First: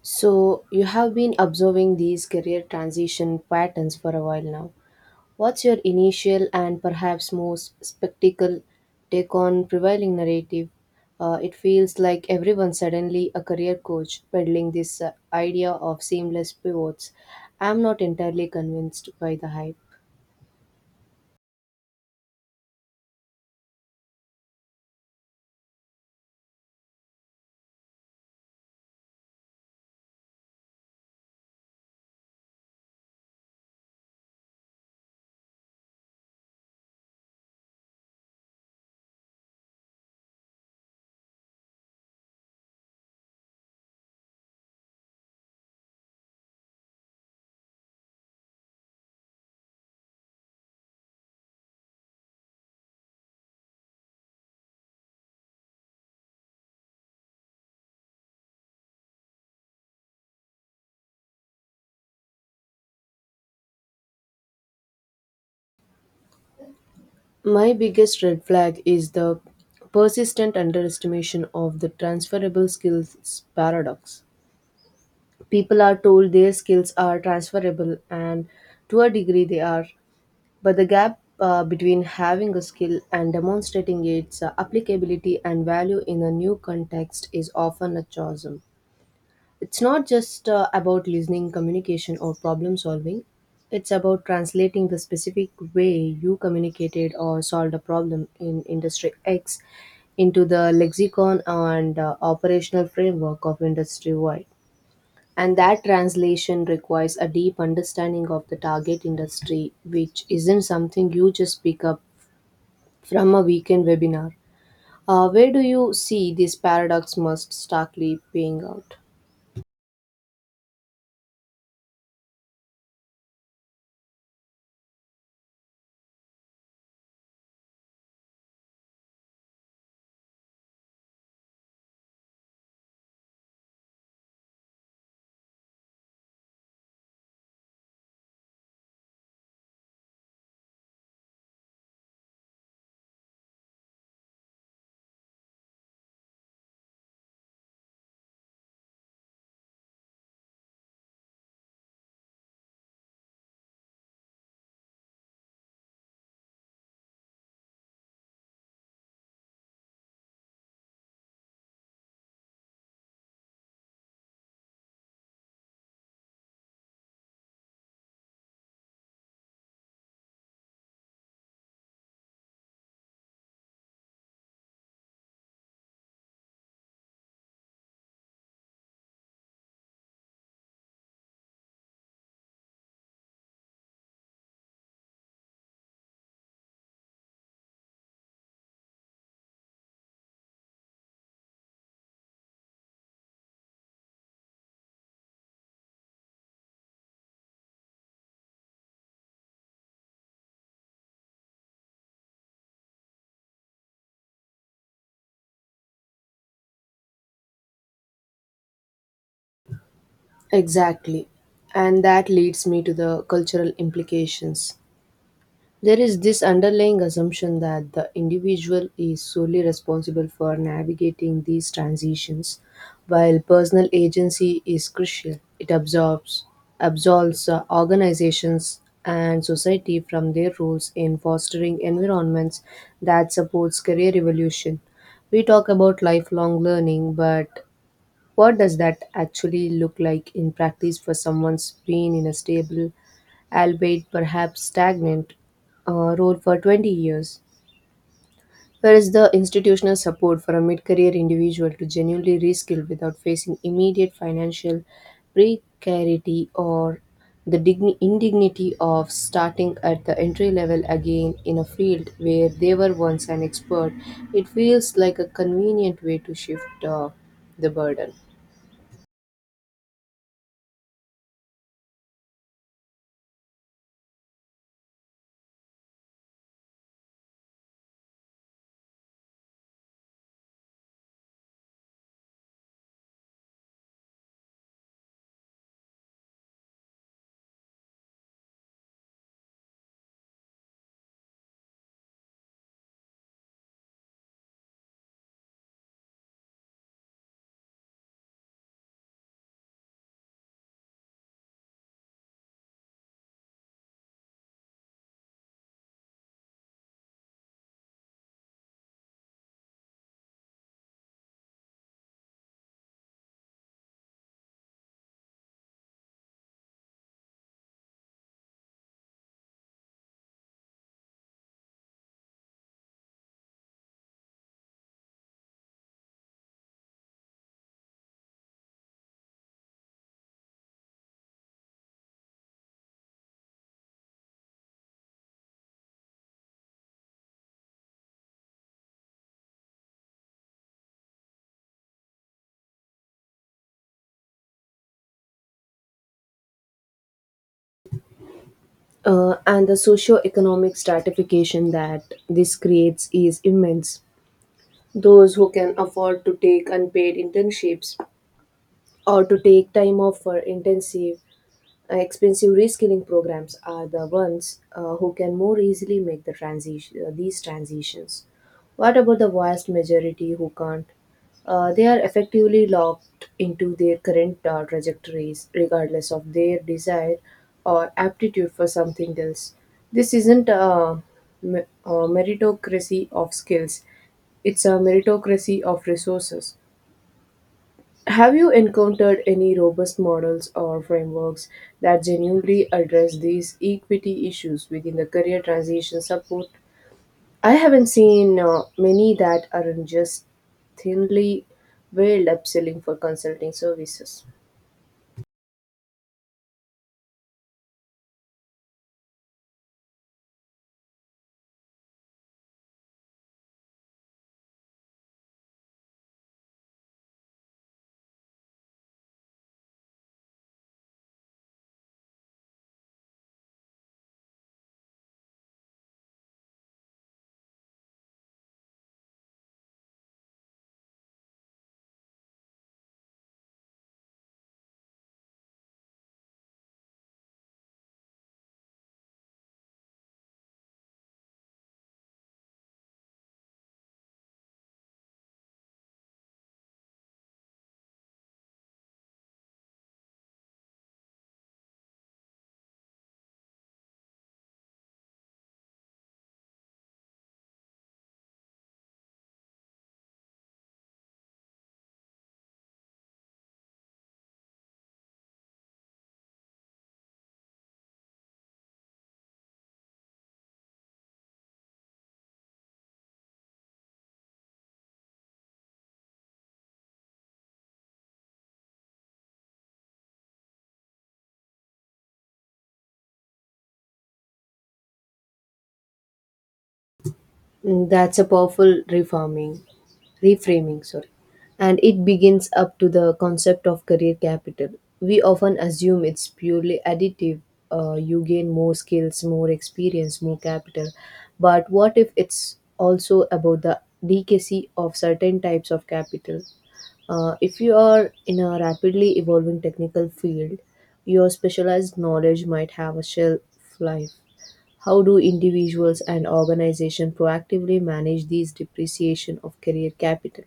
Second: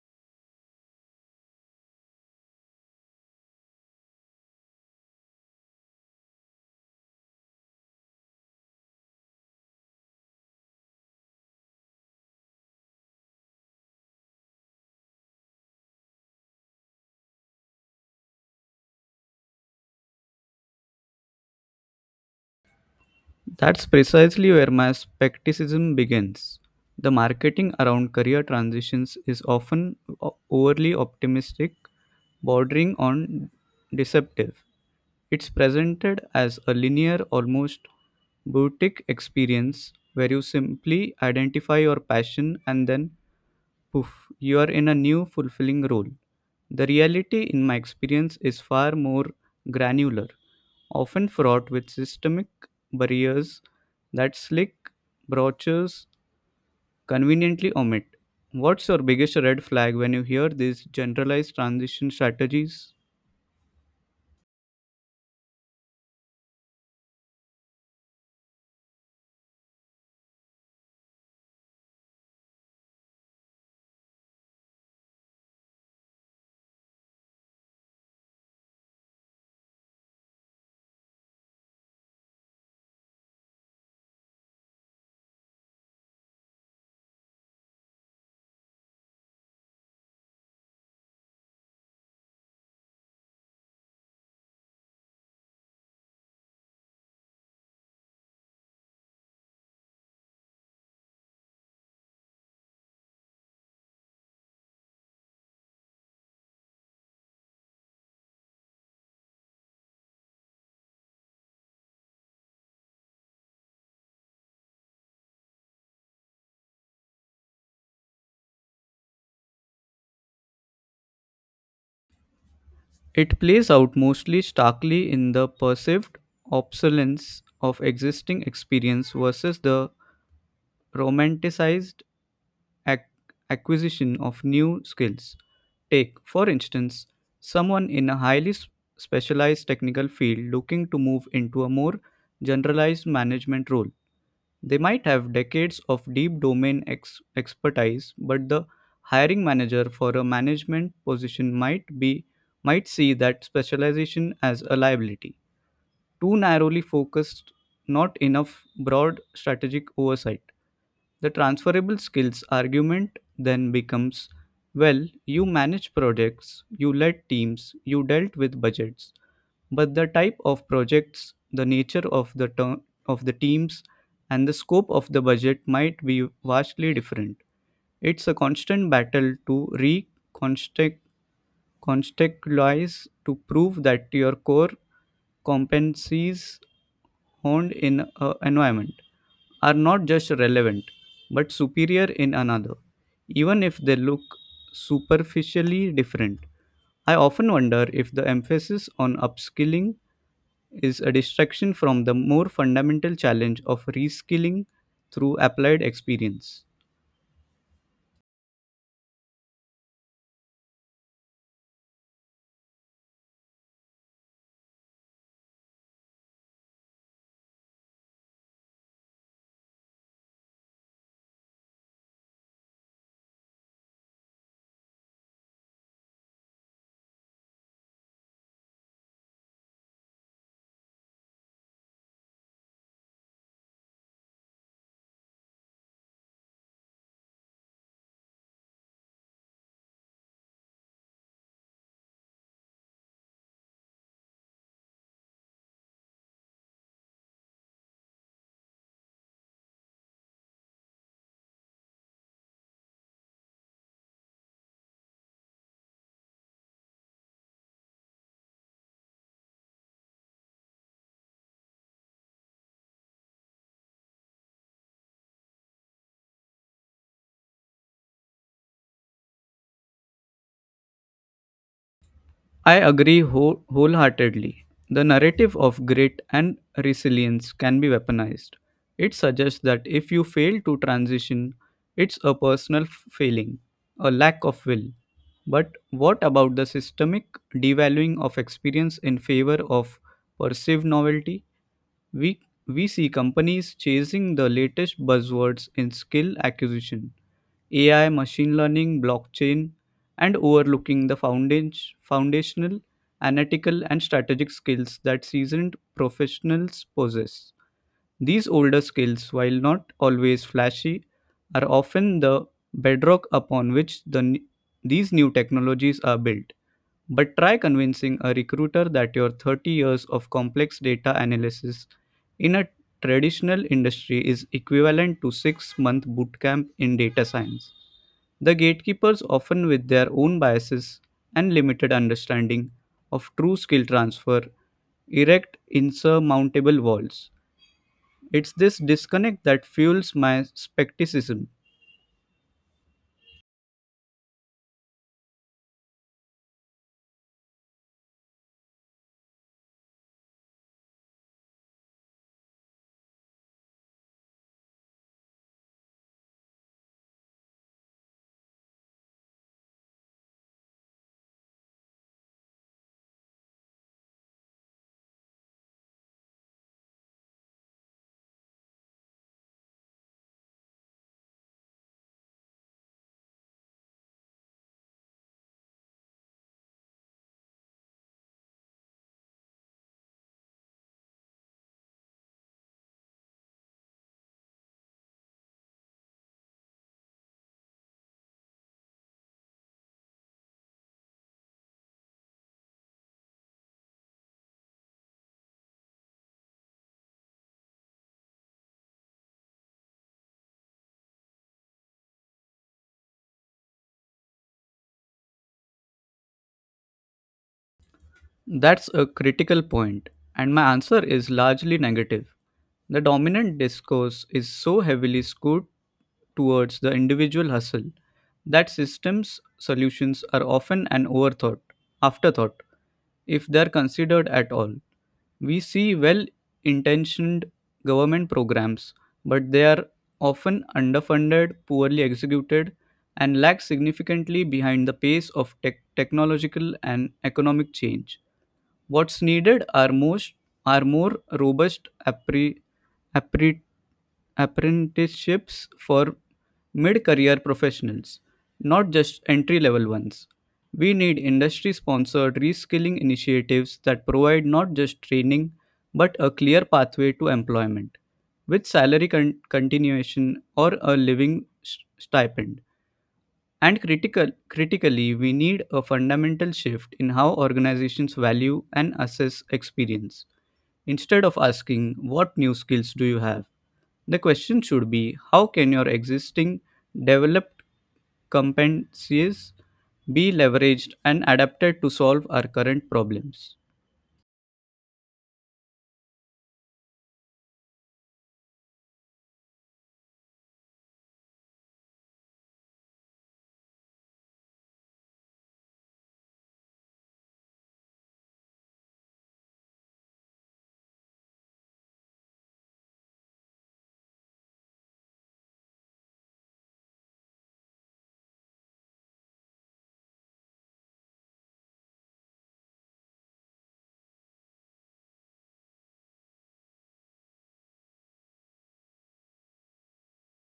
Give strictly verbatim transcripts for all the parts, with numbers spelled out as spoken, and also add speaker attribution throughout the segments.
Speaker 1: So, you have been observing these career transition patterns for a while now. What's your initial and perhaps most spectacle take on prevailing narrative? Uh, it feels like everyone suddenly a career coach peddling this uh, idea of seamless pivots. I'm not entirely convinced by the hype.
Speaker 2: That's precisely where my skepticism begins. The marketing around career transitions is often o- overly optimistic, bordering on deceptive. It's presented as a linear, almost boutique experience where you simply identify your passion and then poof, you are in a new fulfilling role. The reality, in my experience, is far more granular, often fraught with systemic barriers that slick brochures conveniently omit. What's your biggest red flag when you hear these generalized transition strategies?
Speaker 1: My biggest red flag is the persistent underestimation of the transferable skills paradox. People are told their skills are transferable, and to a degree they are. But the gap uh, between having a skill and demonstrating its uh, applicability and value in a new context is often a chasm. It's not just uh, about listening, communication, or problem solving. It's about translating the specific way you communicated or solved a problem in industry X into the lexicon and uh, operational framework of industry Y. And that translation requires a deep understanding of the target industry, which isn't something you just pick up from a weekend webinar. Uh, where do you see this paradox most starkly paying out?
Speaker 2: It plays out mostly starkly in the perceived obsolescence of existing experience versus the romanticized ac- acquisition of new skills. Take, for instance, someone in a highly s- specialized technical field looking to move into a more generalized management role. They might have decades of deep domain ex- expertise, but the hiring manager for a management position might be might see that specialization as a liability, too narrowly focused, not enough broad strategic oversight. The transferable skills argument then becomes, well, you manage projects, you led teams, you dealt with budgets, but the type of projects, the nature of the ter- of the teams, and the scope of the budget might be vastly different. It's a constant battle to reconstruct, contextualize, to prove that your core competencies honed in an environment are not just relevant but superior in another, even if they look superficially different. I often wonder if the emphasis on upskilling is a distraction from the more fundamental challenge of reskilling through applied experience.
Speaker 1: Exactly. And that leads me to the cultural implications. There is this underlying assumption that the individual is solely responsible for navigating these transitions, while personal agency is crucial. It absorbs, absolves uh, organizations and society from their roles in fostering environments that supports career evolution. We talk about lifelong learning, but what does that actually look like in practice for someone's brain in a stable, albeit perhaps stagnant, uh, role for twenty years. Where is the institutional support for a mid career individual to genuinely reskill without facing immediate financial precarity or the digni- indignity of starting at the entry level again in a field where they were once an expert? It feels like a convenient way to shift uh, the burden.
Speaker 2: I agree whole- wholeheartedly. The narrative of grit and resilience can be weaponized. It suggests that if you fail to transition, it's a personal f- failing, a lack of will. But what about the systemic devaluing of experience in favor of perceived novelty? We, we see companies chasing the latest buzzwords in skill acquisition, A I, machine learning, blockchain, and overlooking the foundation, foundational, analytical, and strategic skills that seasoned professionals possess. These older skills, while not always flashy, are often the bedrock upon which the, n- these new technologies are built. But try convincing a recruiter that your thirty years of complex data analysis in a traditional industry is equivalent to 6 month bootcamp in data science. The gatekeepers, often with their own biases and limited understanding of true skill transfer, erect insurmountable walls. It's this disconnect that fuels my skepticism.
Speaker 1: Uh, and the socio-economic stratification that this creates is immense. Those who can afford to take unpaid internships or to take time off for intensive, uh, expensive reskilling programs are the ones uh, who can more easily make the transition, uh, these transitions. What about the vast majority who can't? Uh, they are effectively locked into their current uh, trajectories, regardless of their desire or aptitude for something else. This isn't a, me- a meritocracy of skills, it's a meritocracy of resources. Have you encountered any robust models or frameworks that genuinely address these equity issues within the career transition support? I haven't seen uh, many that aren't just thinly veiled upselling for consulting services.
Speaker 2: That's a critical point, and my answer is largely negative. The dominant discourse is so heavily skewed towards the individual hustle that systems solutions are often an overthought, afterthought, if they're considered at all. We see well intentioned government programs, but they are often underfunded, poorly executed, and lag significantly behind the pace of tech- technological and economic change. What's needed are most are more robust appre, appre, apprenticeships for mid-career professionals, not just entry-level ones. We need industry-sponsored reskilling initiatives that provide not just training but a clear pathway to employment with salary con- continuation or a living s- stipend. And critical, critically, we need a fundamental shift in how organizations value and assess experience. Instead of asking, "What new skills do you have?" the question should be, "How can your existing developed competencies be leveraged and adapted to solve our current problems?"
Speaker 1: Mm, that's a powerful reforming. reframing, sorry, and it begins up to the concept of career capital. We often assume it's purely additive, uh, you gain more skills, more experience, more capital, but what if it's also about the decacy of certain types of capital? Uh, if you are in a rapidly evolving technical field, your specialized knowledge might have a shelf life. How do individuals and organizations proactively manage these depreciation of career capital?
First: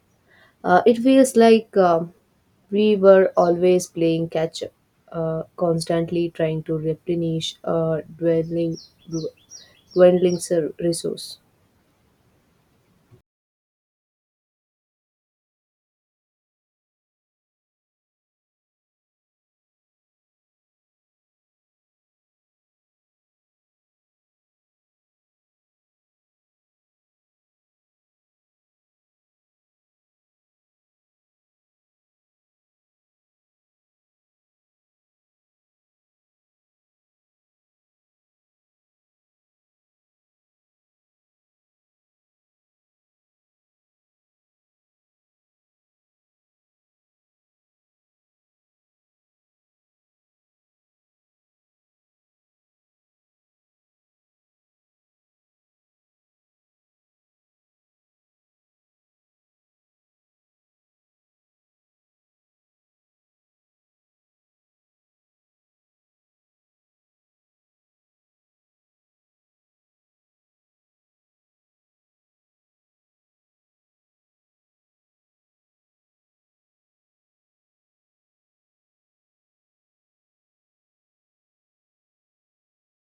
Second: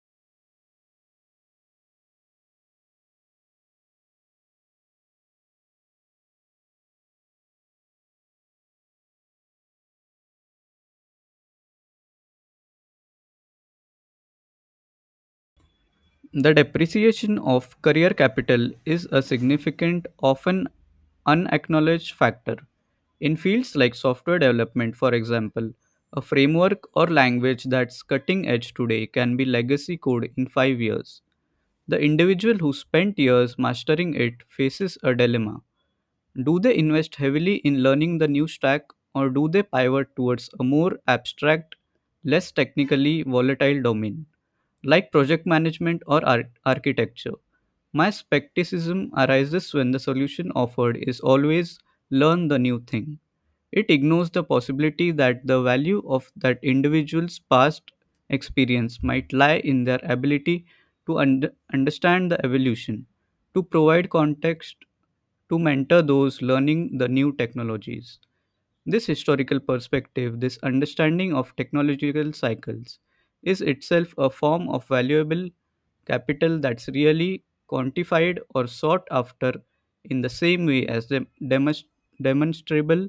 Speaker 1: uh, It feels like um we were always playing catch up, uh, constantly trying to replenish a dwindling, dwindling ser- resource.
Speaker 2: The depreciation of career capital is a significant, often unacknowledged factor. In fields like software development, for example, a framework or language that's cutting edge today can be legacy code in five years. The individual who spent years mastering it faces a dilemma. Do they invest heavily in learning the new stack, or do they pivot towards a more abstract, less technically volatile domain, like project management or ar- architecture? My skepticism arises when the solution offered is always, learn the new thing. It ignores the possibility that the value of that individual's past experience might lie in their ability to und- understand the evolution, to provide context, to mentor those learning the new technologies. This historical perspective, this understanding of technological cycles, is itself a form of valuable capital that's really quantified or sought after in the same way as the demonst- demonstrable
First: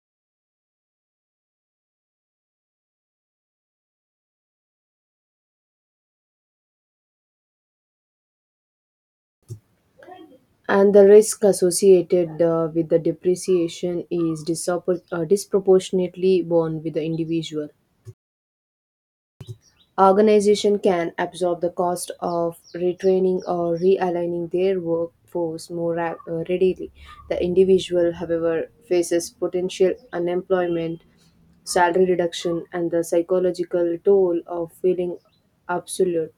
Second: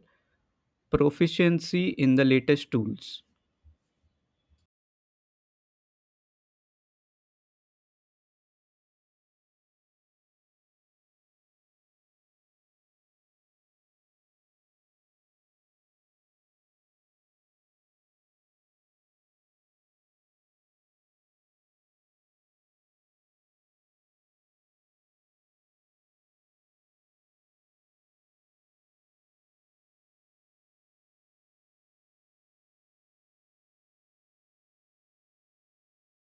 Speaker 2: proficiency in the latest tools.
Speaker 1: And the risk associated uh, with the depreciation is disoppor- uh, disproportionately borne with the individual. Organization can absorb the cost of retraining or realigning their workforce more ra- uh, readily. The individual, however, faces potential unemployment, salary reduction, and the psychological toll of feeling absolute.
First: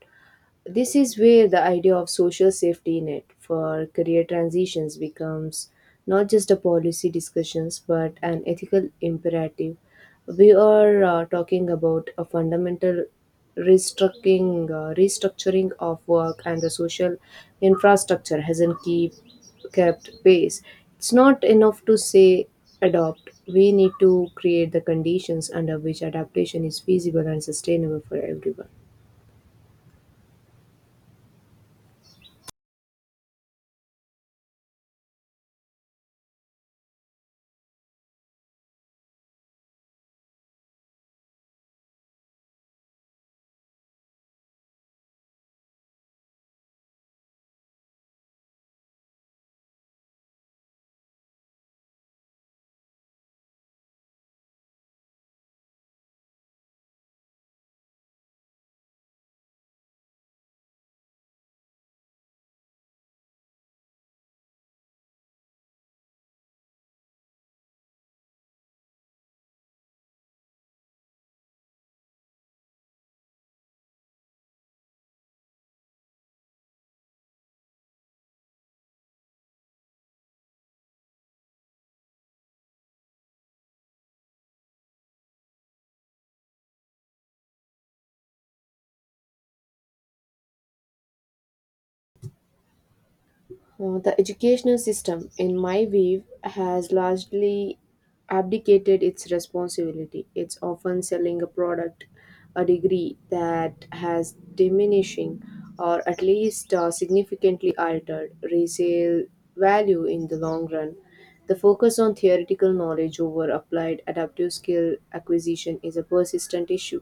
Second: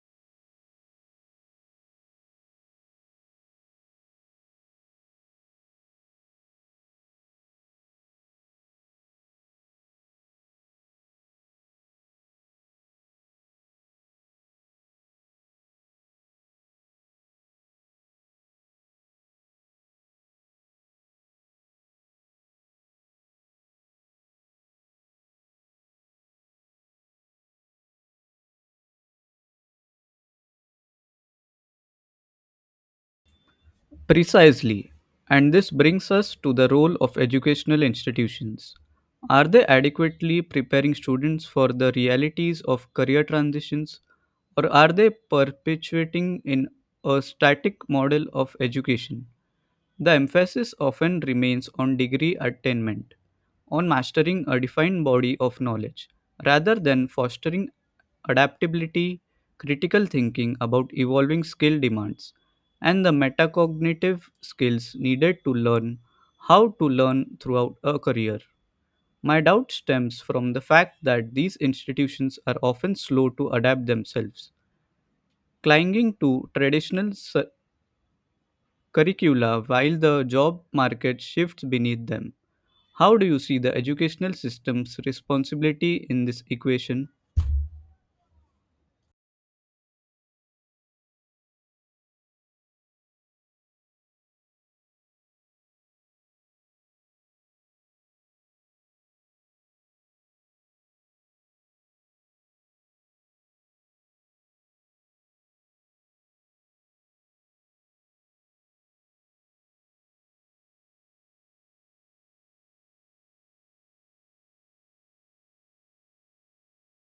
Speaker 1: This is where the idea of social safety net for career transitions becomes not just a policy discussions but an ethical imperative. We are uh, talking about a fundamental restructuring, uh, restructuring of work, and the social infrastructure hasn't keep, kept pace. It's not enough to say adopt. We need to create the conditions under which adaptation is feasible and sustainable for everyone.
Speaker 2: Precisely. And this brings us to the role of educational institutions. Are they adequately preparing students for the realities of career transitions, or are they perpetuating in a static model of education? The emphasis often remains on degree attainment, on mastering a defined body of knowledge, rather than fostering adaptability, critical thinking about evolving skill demands, and the metacognitive skills needed to learn how to learn throughout a career. My doubt stems from the fact that these institutions are often slow to adapt themselves, clinging to traditional s- curricula while the job market shifts beneath them. How do you see the educational system's responsibility in this equation?
Speaker 1: Uh, the educational system, in my view, has largely abdicated its responsibility. It's often selling a product, a degree that has diminishing or at least uh, significantly altered resale value in the long run. The focus on theoretical knowledge over applied adaptive skill acquisition is a persistent issue.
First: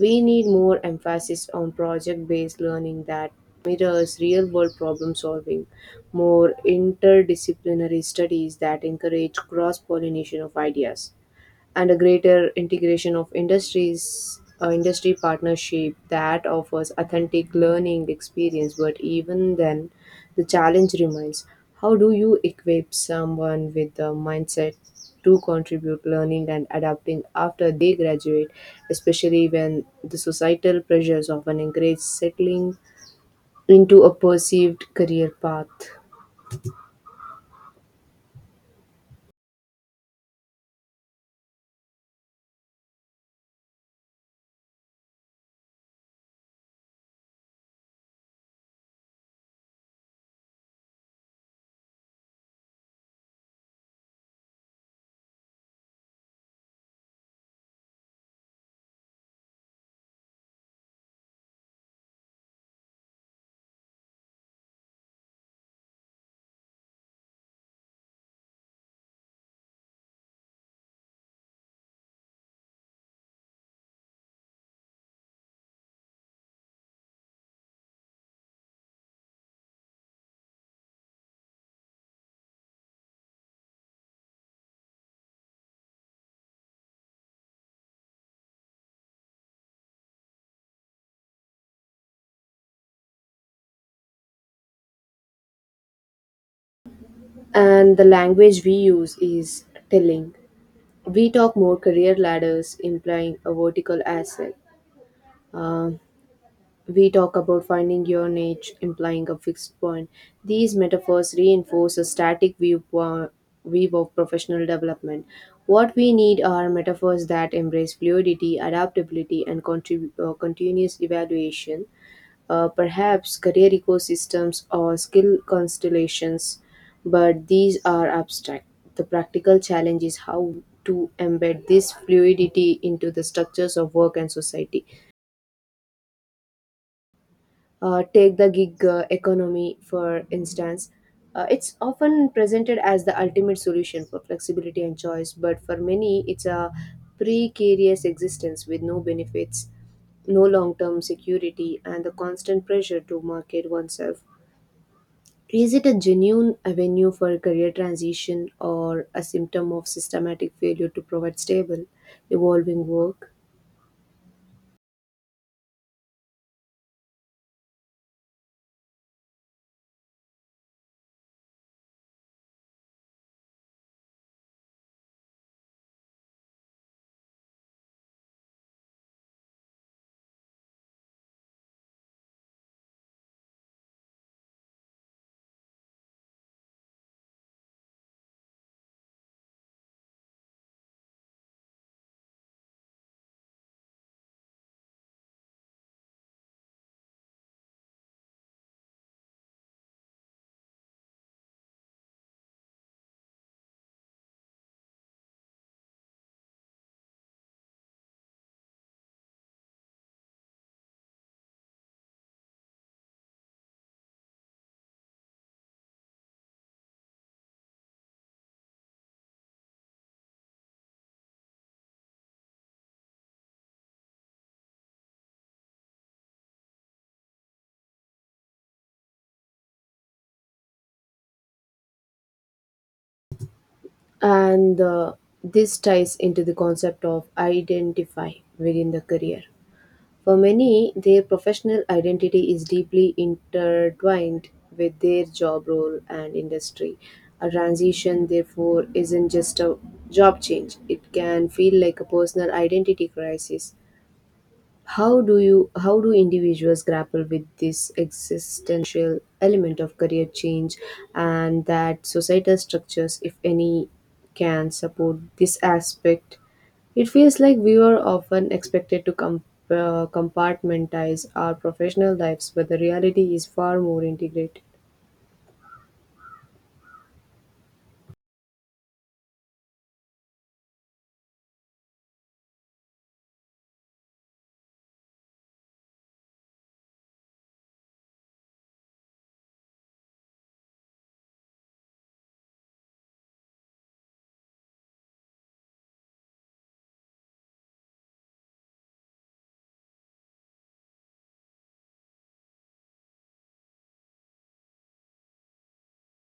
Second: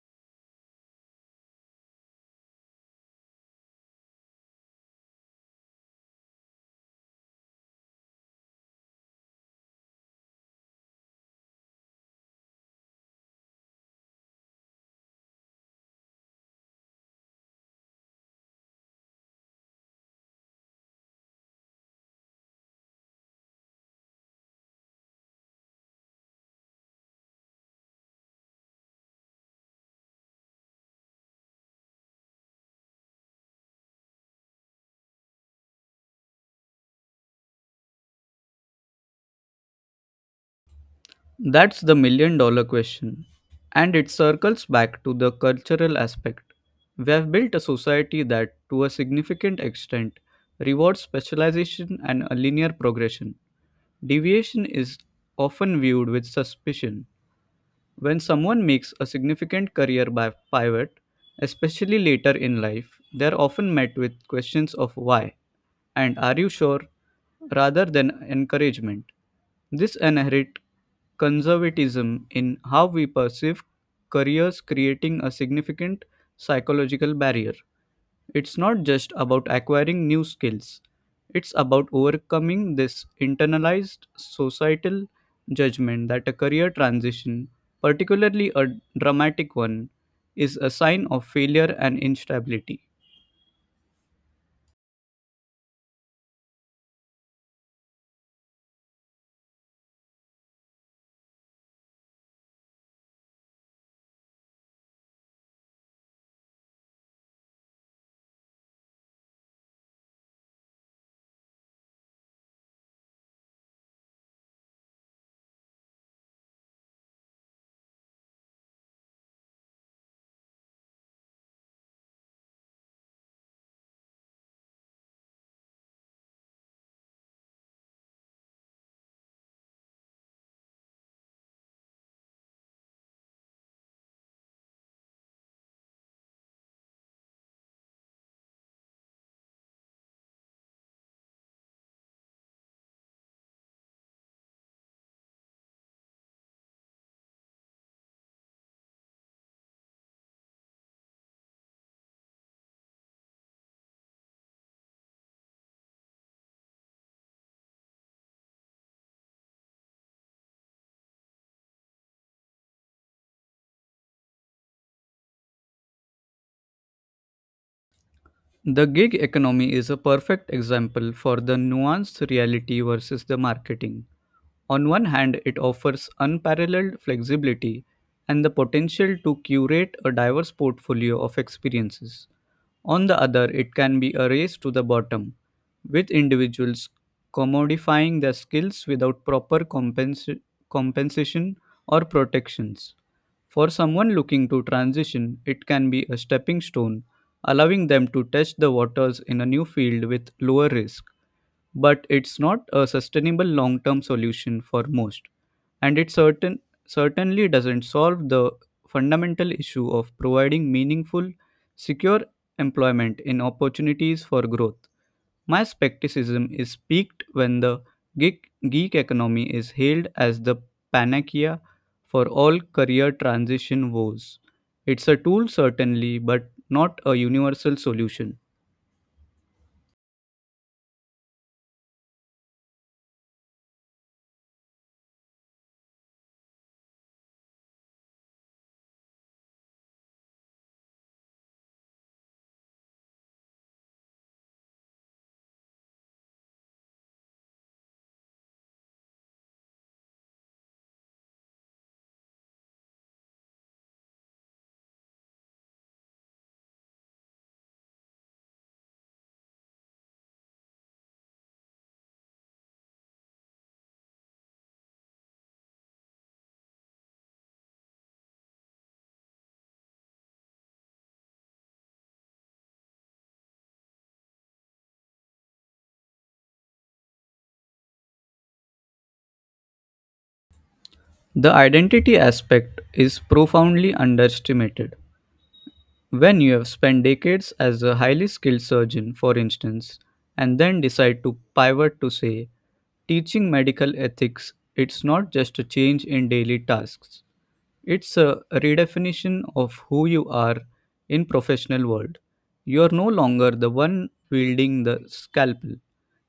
Speaker 1: We need more emphasis on project based learning that mirrors real world problem solving, more interdisciplinary studies that encourage cross pollination of ideas, and a greater integration of industries uh, industry partnership that offers authentic learning experience. But even then the challenge remains: how do you equip someone with the mindset to contribute learning and adapting after they graduate, especially when the societal pressures often encourage settling into a perceived career path?
Speaker 2: That's the million dollar question. And it circles back to the cultural aspect. We have built a society that, to a significant extent, rewards specialization and a linear progression. Deviation is often viewed with suspicion. When someone makes a significant career bi- pivot, especially later in life, they're often met with questions of why and are you sure rather than encouragement. This inherent conservatism in how we perceive careers creating a significant psychological barrier. It's not just about acquiring new skills, it's about overcoming this internalized societal judgment that a career transition, particularly a dramatic one, is a sign of failure and instability.
Speaker 1: And the language we use is telling. We talk more career ladders, implying a vertical ascent. Um, we talk about finding your niche, implying a fixed point. These metaphors reinforce a static view, po- view of professional development. What we need are metaphors that embrace fluidity, adaptability, and contrib- uh, continuous evaluation, uh, perhaps career ecosystems or skill constellations, but these are abstract. The practical challenge is how to embed this fluidity into the structures of work and society. Uh, take the gig uh, economy, for instance. Uh, it's often presented as the ultimate solution for flexibility and choice, but for many, it's a precarious existence with no benefits, no long term security, and the constant pressure to market oneself. Is it a genuine avenue for career transition or a symptom of systematic failure to provide stable, evolving work?
Speaker 2: The gig economy is a perfect example for the nuanced reality versus the marketing. On one hand, it offers unparalleled flexibility and the potential to curate a diverse portfolio of experiences. On the other, it can be a race to the bottom, with individuals commodifying their skills without proper compensa- compensation or protections. For someone looking to transition, it can be a stepping stone, allowing them to test the waters in a new field with lower risk. But it's not a sustainable long term solution for most, and it certain certainly doesn't solve the fundamental issue of providing meaningful, secure employment in opportunities for growth. My skepticism is peaked when the geek, geek economy is hailed as the panacea for all career transition woes. It's a tool, certainly, but not a universal solution.
Speaker 1: And uh, this ties into the concept of identify within the career. For many, their professional identity is deeply intertwined with their job role and industry. A transition, therefore, isn't just a job change, it can feel like a personal identity crisis. How do you how do individuals grapple with this existential element of career change, and that societal structures, if any, can support this aspect? It feels like we are often expected to com- uh, compartmentalize our professional lives, but the reality is far more integrated.
Speaker 2: The identity aspect is profoundly underestimated. When you have spent decades as a highly skilled surgeon, for instance, and then decide to pivot to, say, teaching medical ethics, it's not just a change in daily tasks. It's a redefinition of who you are in professional world. You are no longer the one wielding the scalpel.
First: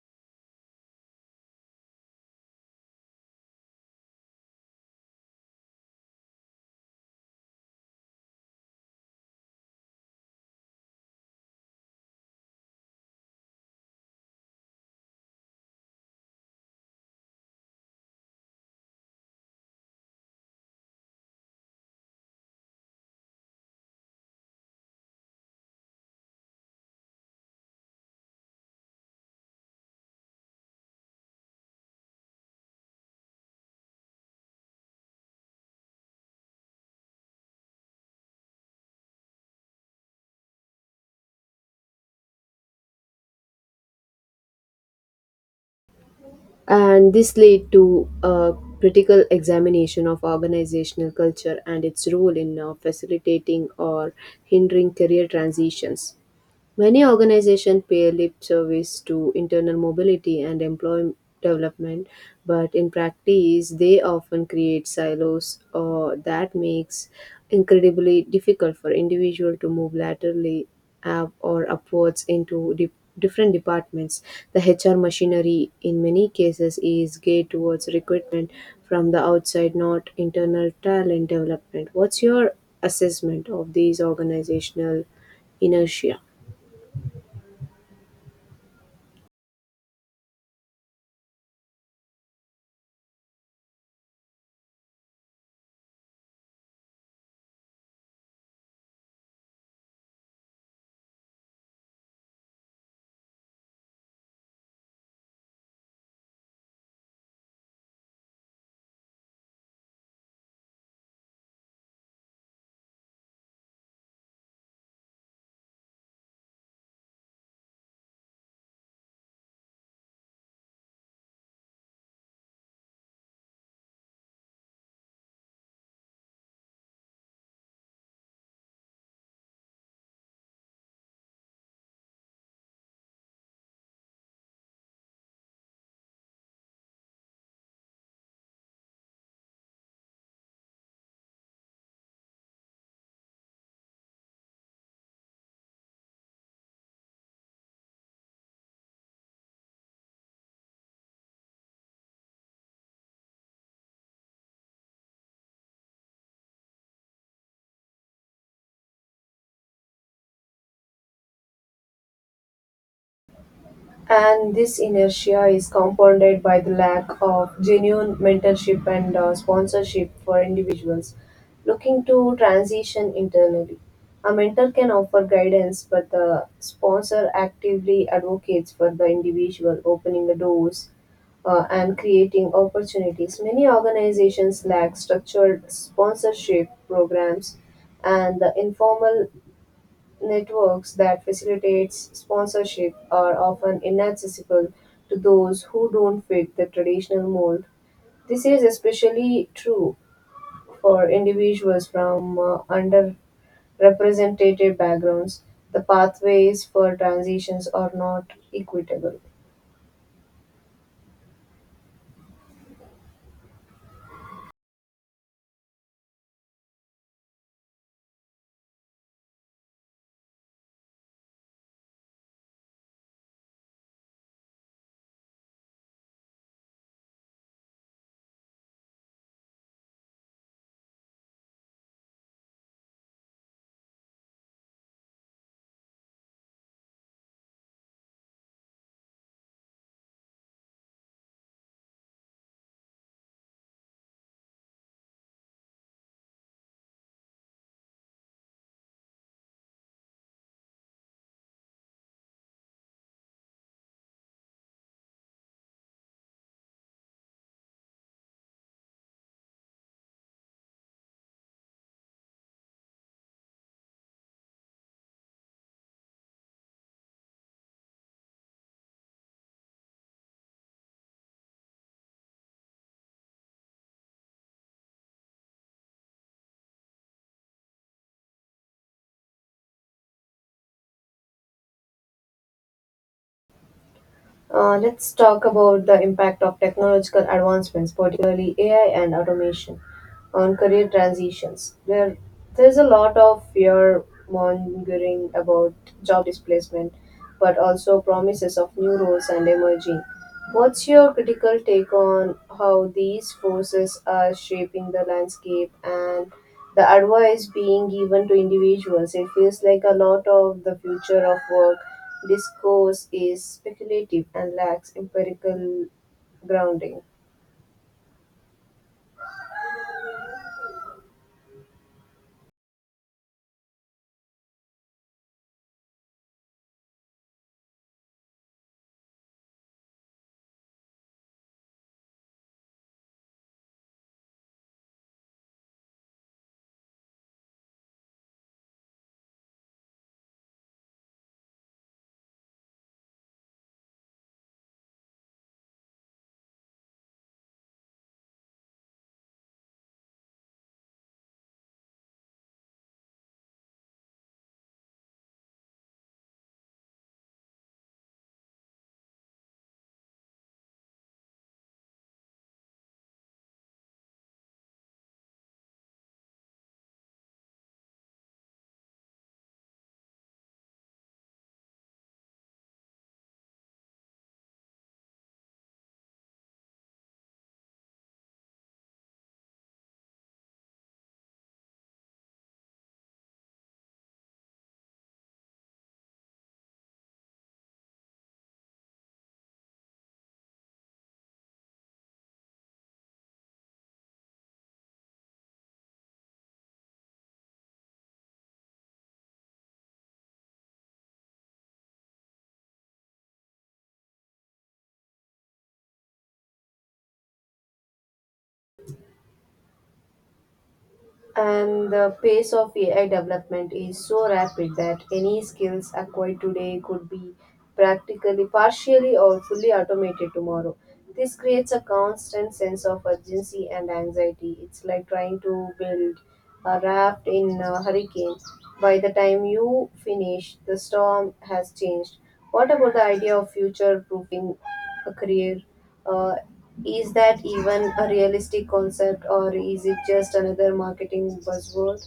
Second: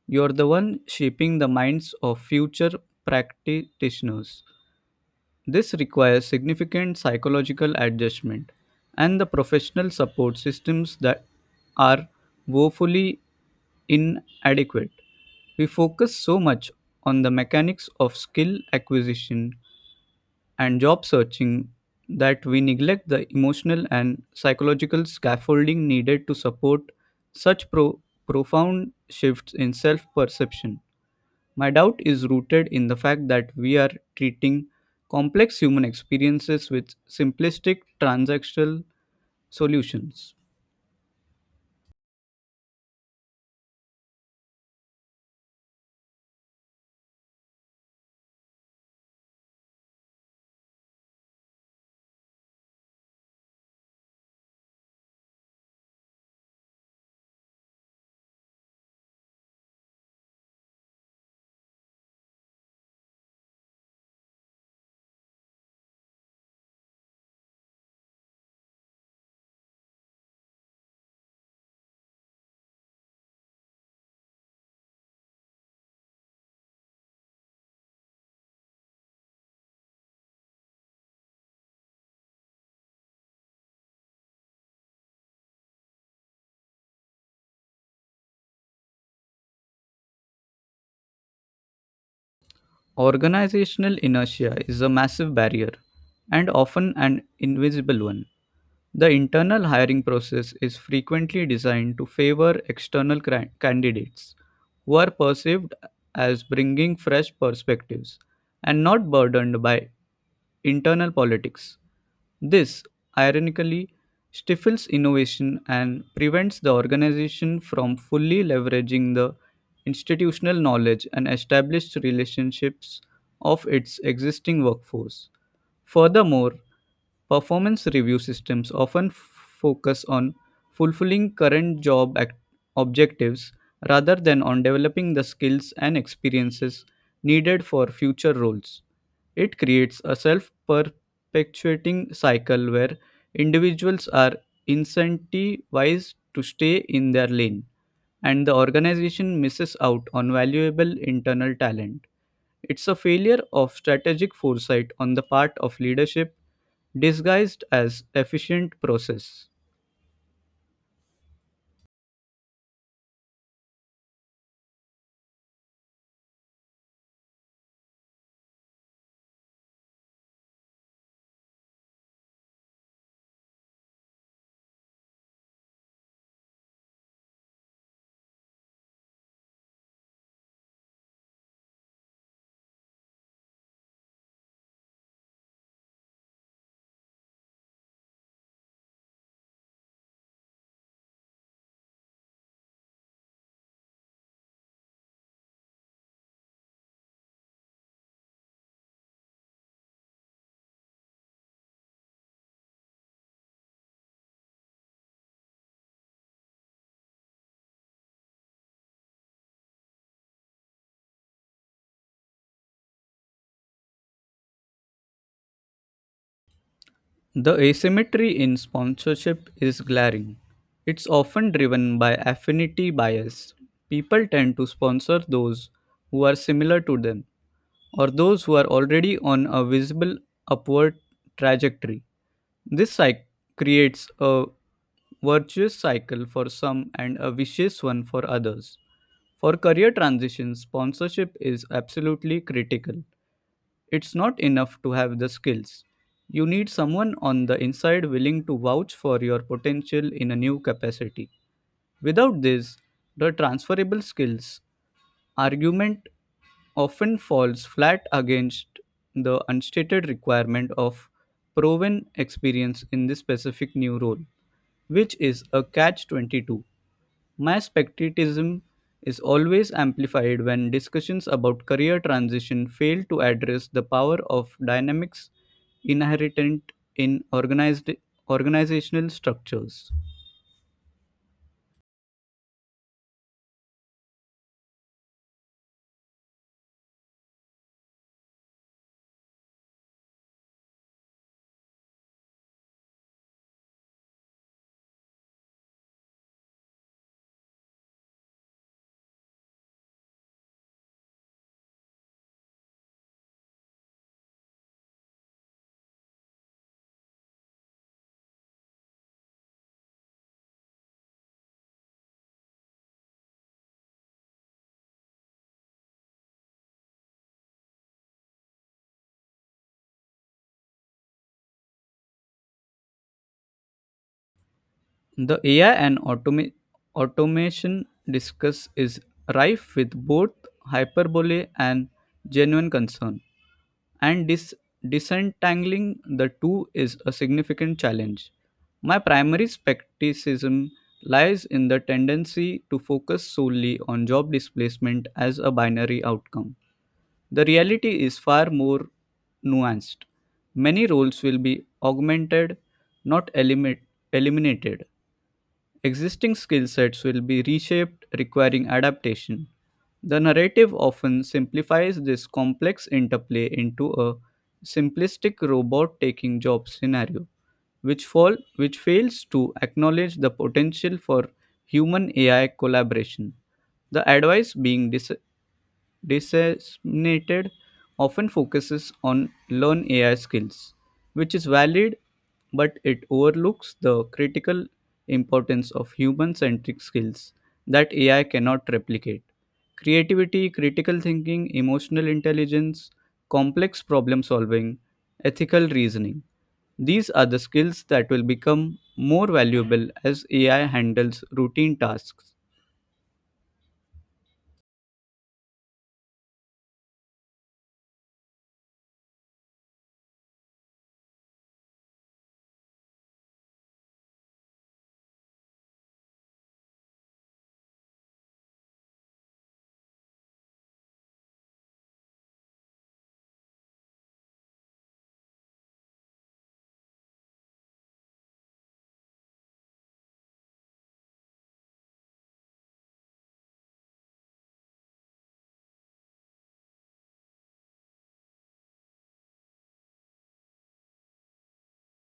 Speaker 2: You are the one shaping the minds of future practitioners. This requires significant psychological adjustment, and the professional support systems that are woefully inadequate. We focus so much on the mechanics of skill acquisition and job searching that we neglect the emotional and psychological scaffolding needed to support such pro- profound shifts in self perception. My doubt is rooted in the fact that we are treating complex human experiences with simplistic transactional solutions.
Speaker 1: And this led to a critical examination of organizational culture and its role in uh, facilitating or hindering career transitions. Many organizations pay lip service to internal mobility and employment development, but in practice, they often create silos or that makes incredibly difficult for individual to move laterally up or upwards into di- different departments. The H R machinery in many cases is geared towards recruitment from the outside, not internal talent development. What's your assessment of these organizational inertia?
Speaker 2: Organizational inertia is a massive barrier and often an invisible one. The internal hiring process is frequently designed to favor external cra- candidates who are perceived as bringing fresh perspectives and not burdened by internal politics. This, ironically, stifles innovation and prevents the organization from fully leveraging the institutional knowledge and established relationships of its existing workforce. Furthermore, performance review systems often f- focus on fulfilling current job act- objectives rather than on developing the skills and experiences needed for future roles. It creates a self perpetuating cycle where individuals are incentivized to stay in their lane and the organization misses out on valuable internal talent. It's a failure of strategic foresight on the part of leadership disguised as efficient process.
Speaker 1: And this inertia is compounded by the lack of genuine mentorship and uh, sponsorship for individuals looking to transition internally. A mentor can offer guidance, but the sponsor actively advocates for the individual, opening the doors uh, and creating opportunities. Many organizations lack structured sponsorship programs, and the informal networks that facilitates sponsorship are often inaccessible to those who don't fit the traditional mold. This is especially true for individuals from uh, underrepresented backgrounds. The pathways for transitions are not equitable.
Speaker 2: The asymmetry in sponsorship is glaring. It's often driven by affinity bias. People tend to sponsor those who are similar to them or those who are already on a visible upward trajectory. This cycle creates a virtuous cycle for some and a vicious one for others. For career transitions, sponsorship is absolutely critical. It's not enough to have the skills. You need someone on the inside willing to vouch for your potential in a new capacity. Without this, the transferable skills argument often falls flat against the unstated requirement of proven experience in this specific new role, which is a catch twenty-two. My spectatism is always amplified when discussions about career transition fail to address the power of dynamics inherent in organized organizational structures.
Speaker 1: Uh, let's talk about the impact of technological advancements, particularly A I and automation, on career transitions. There, there's a lot of fear mongering about job displacement, but also promises of new roles and emerging. What's your critical take on how these forces are shaping the landscape and the advice being given to individuals? It feels like a lot of the future of work discourse is speculative and lacks empirical grounding.
Speaker 2: The A I and automa- automation discuss is rife with both hyperbole and genuine concern, and dis- disentangling the two is a significant challenge. My primary skepticism lies in the tendency to focus solely on job displacement as a binary outcome. The reality is far more nuanced. Many roles will be augmented, not elimi- eliminated. Existing skill sets will be reshaped, requiring adaptation. The narrative often simplifies this complex interplay into a simplistic robot taking job scenario, which, fall, which fails to acknowledge the potential for human A I collaboration. The advice being dis- designated often focuses on learn A I skills, which is valid, but it overlooks the critical importance of human centric skills that A I cannot replicate. Creativity, critical thinking, emotional intelligence, complex problem solving, ethical reasoning. These are the skills that will become more valuable as A I handles routine tasks.
Speaker 1: And the pace of A I development is so rapid that any skills acquired today could be practically partially or fully automated tomorrow. This creates a constant sense of urgency and anxiety. It's like trying to build a raft in a hurricane. By the time you finish, the storm has changed. What about the idea of future proofing a career? Uh, is that even a realistic concept or is it just another marketing buzzword?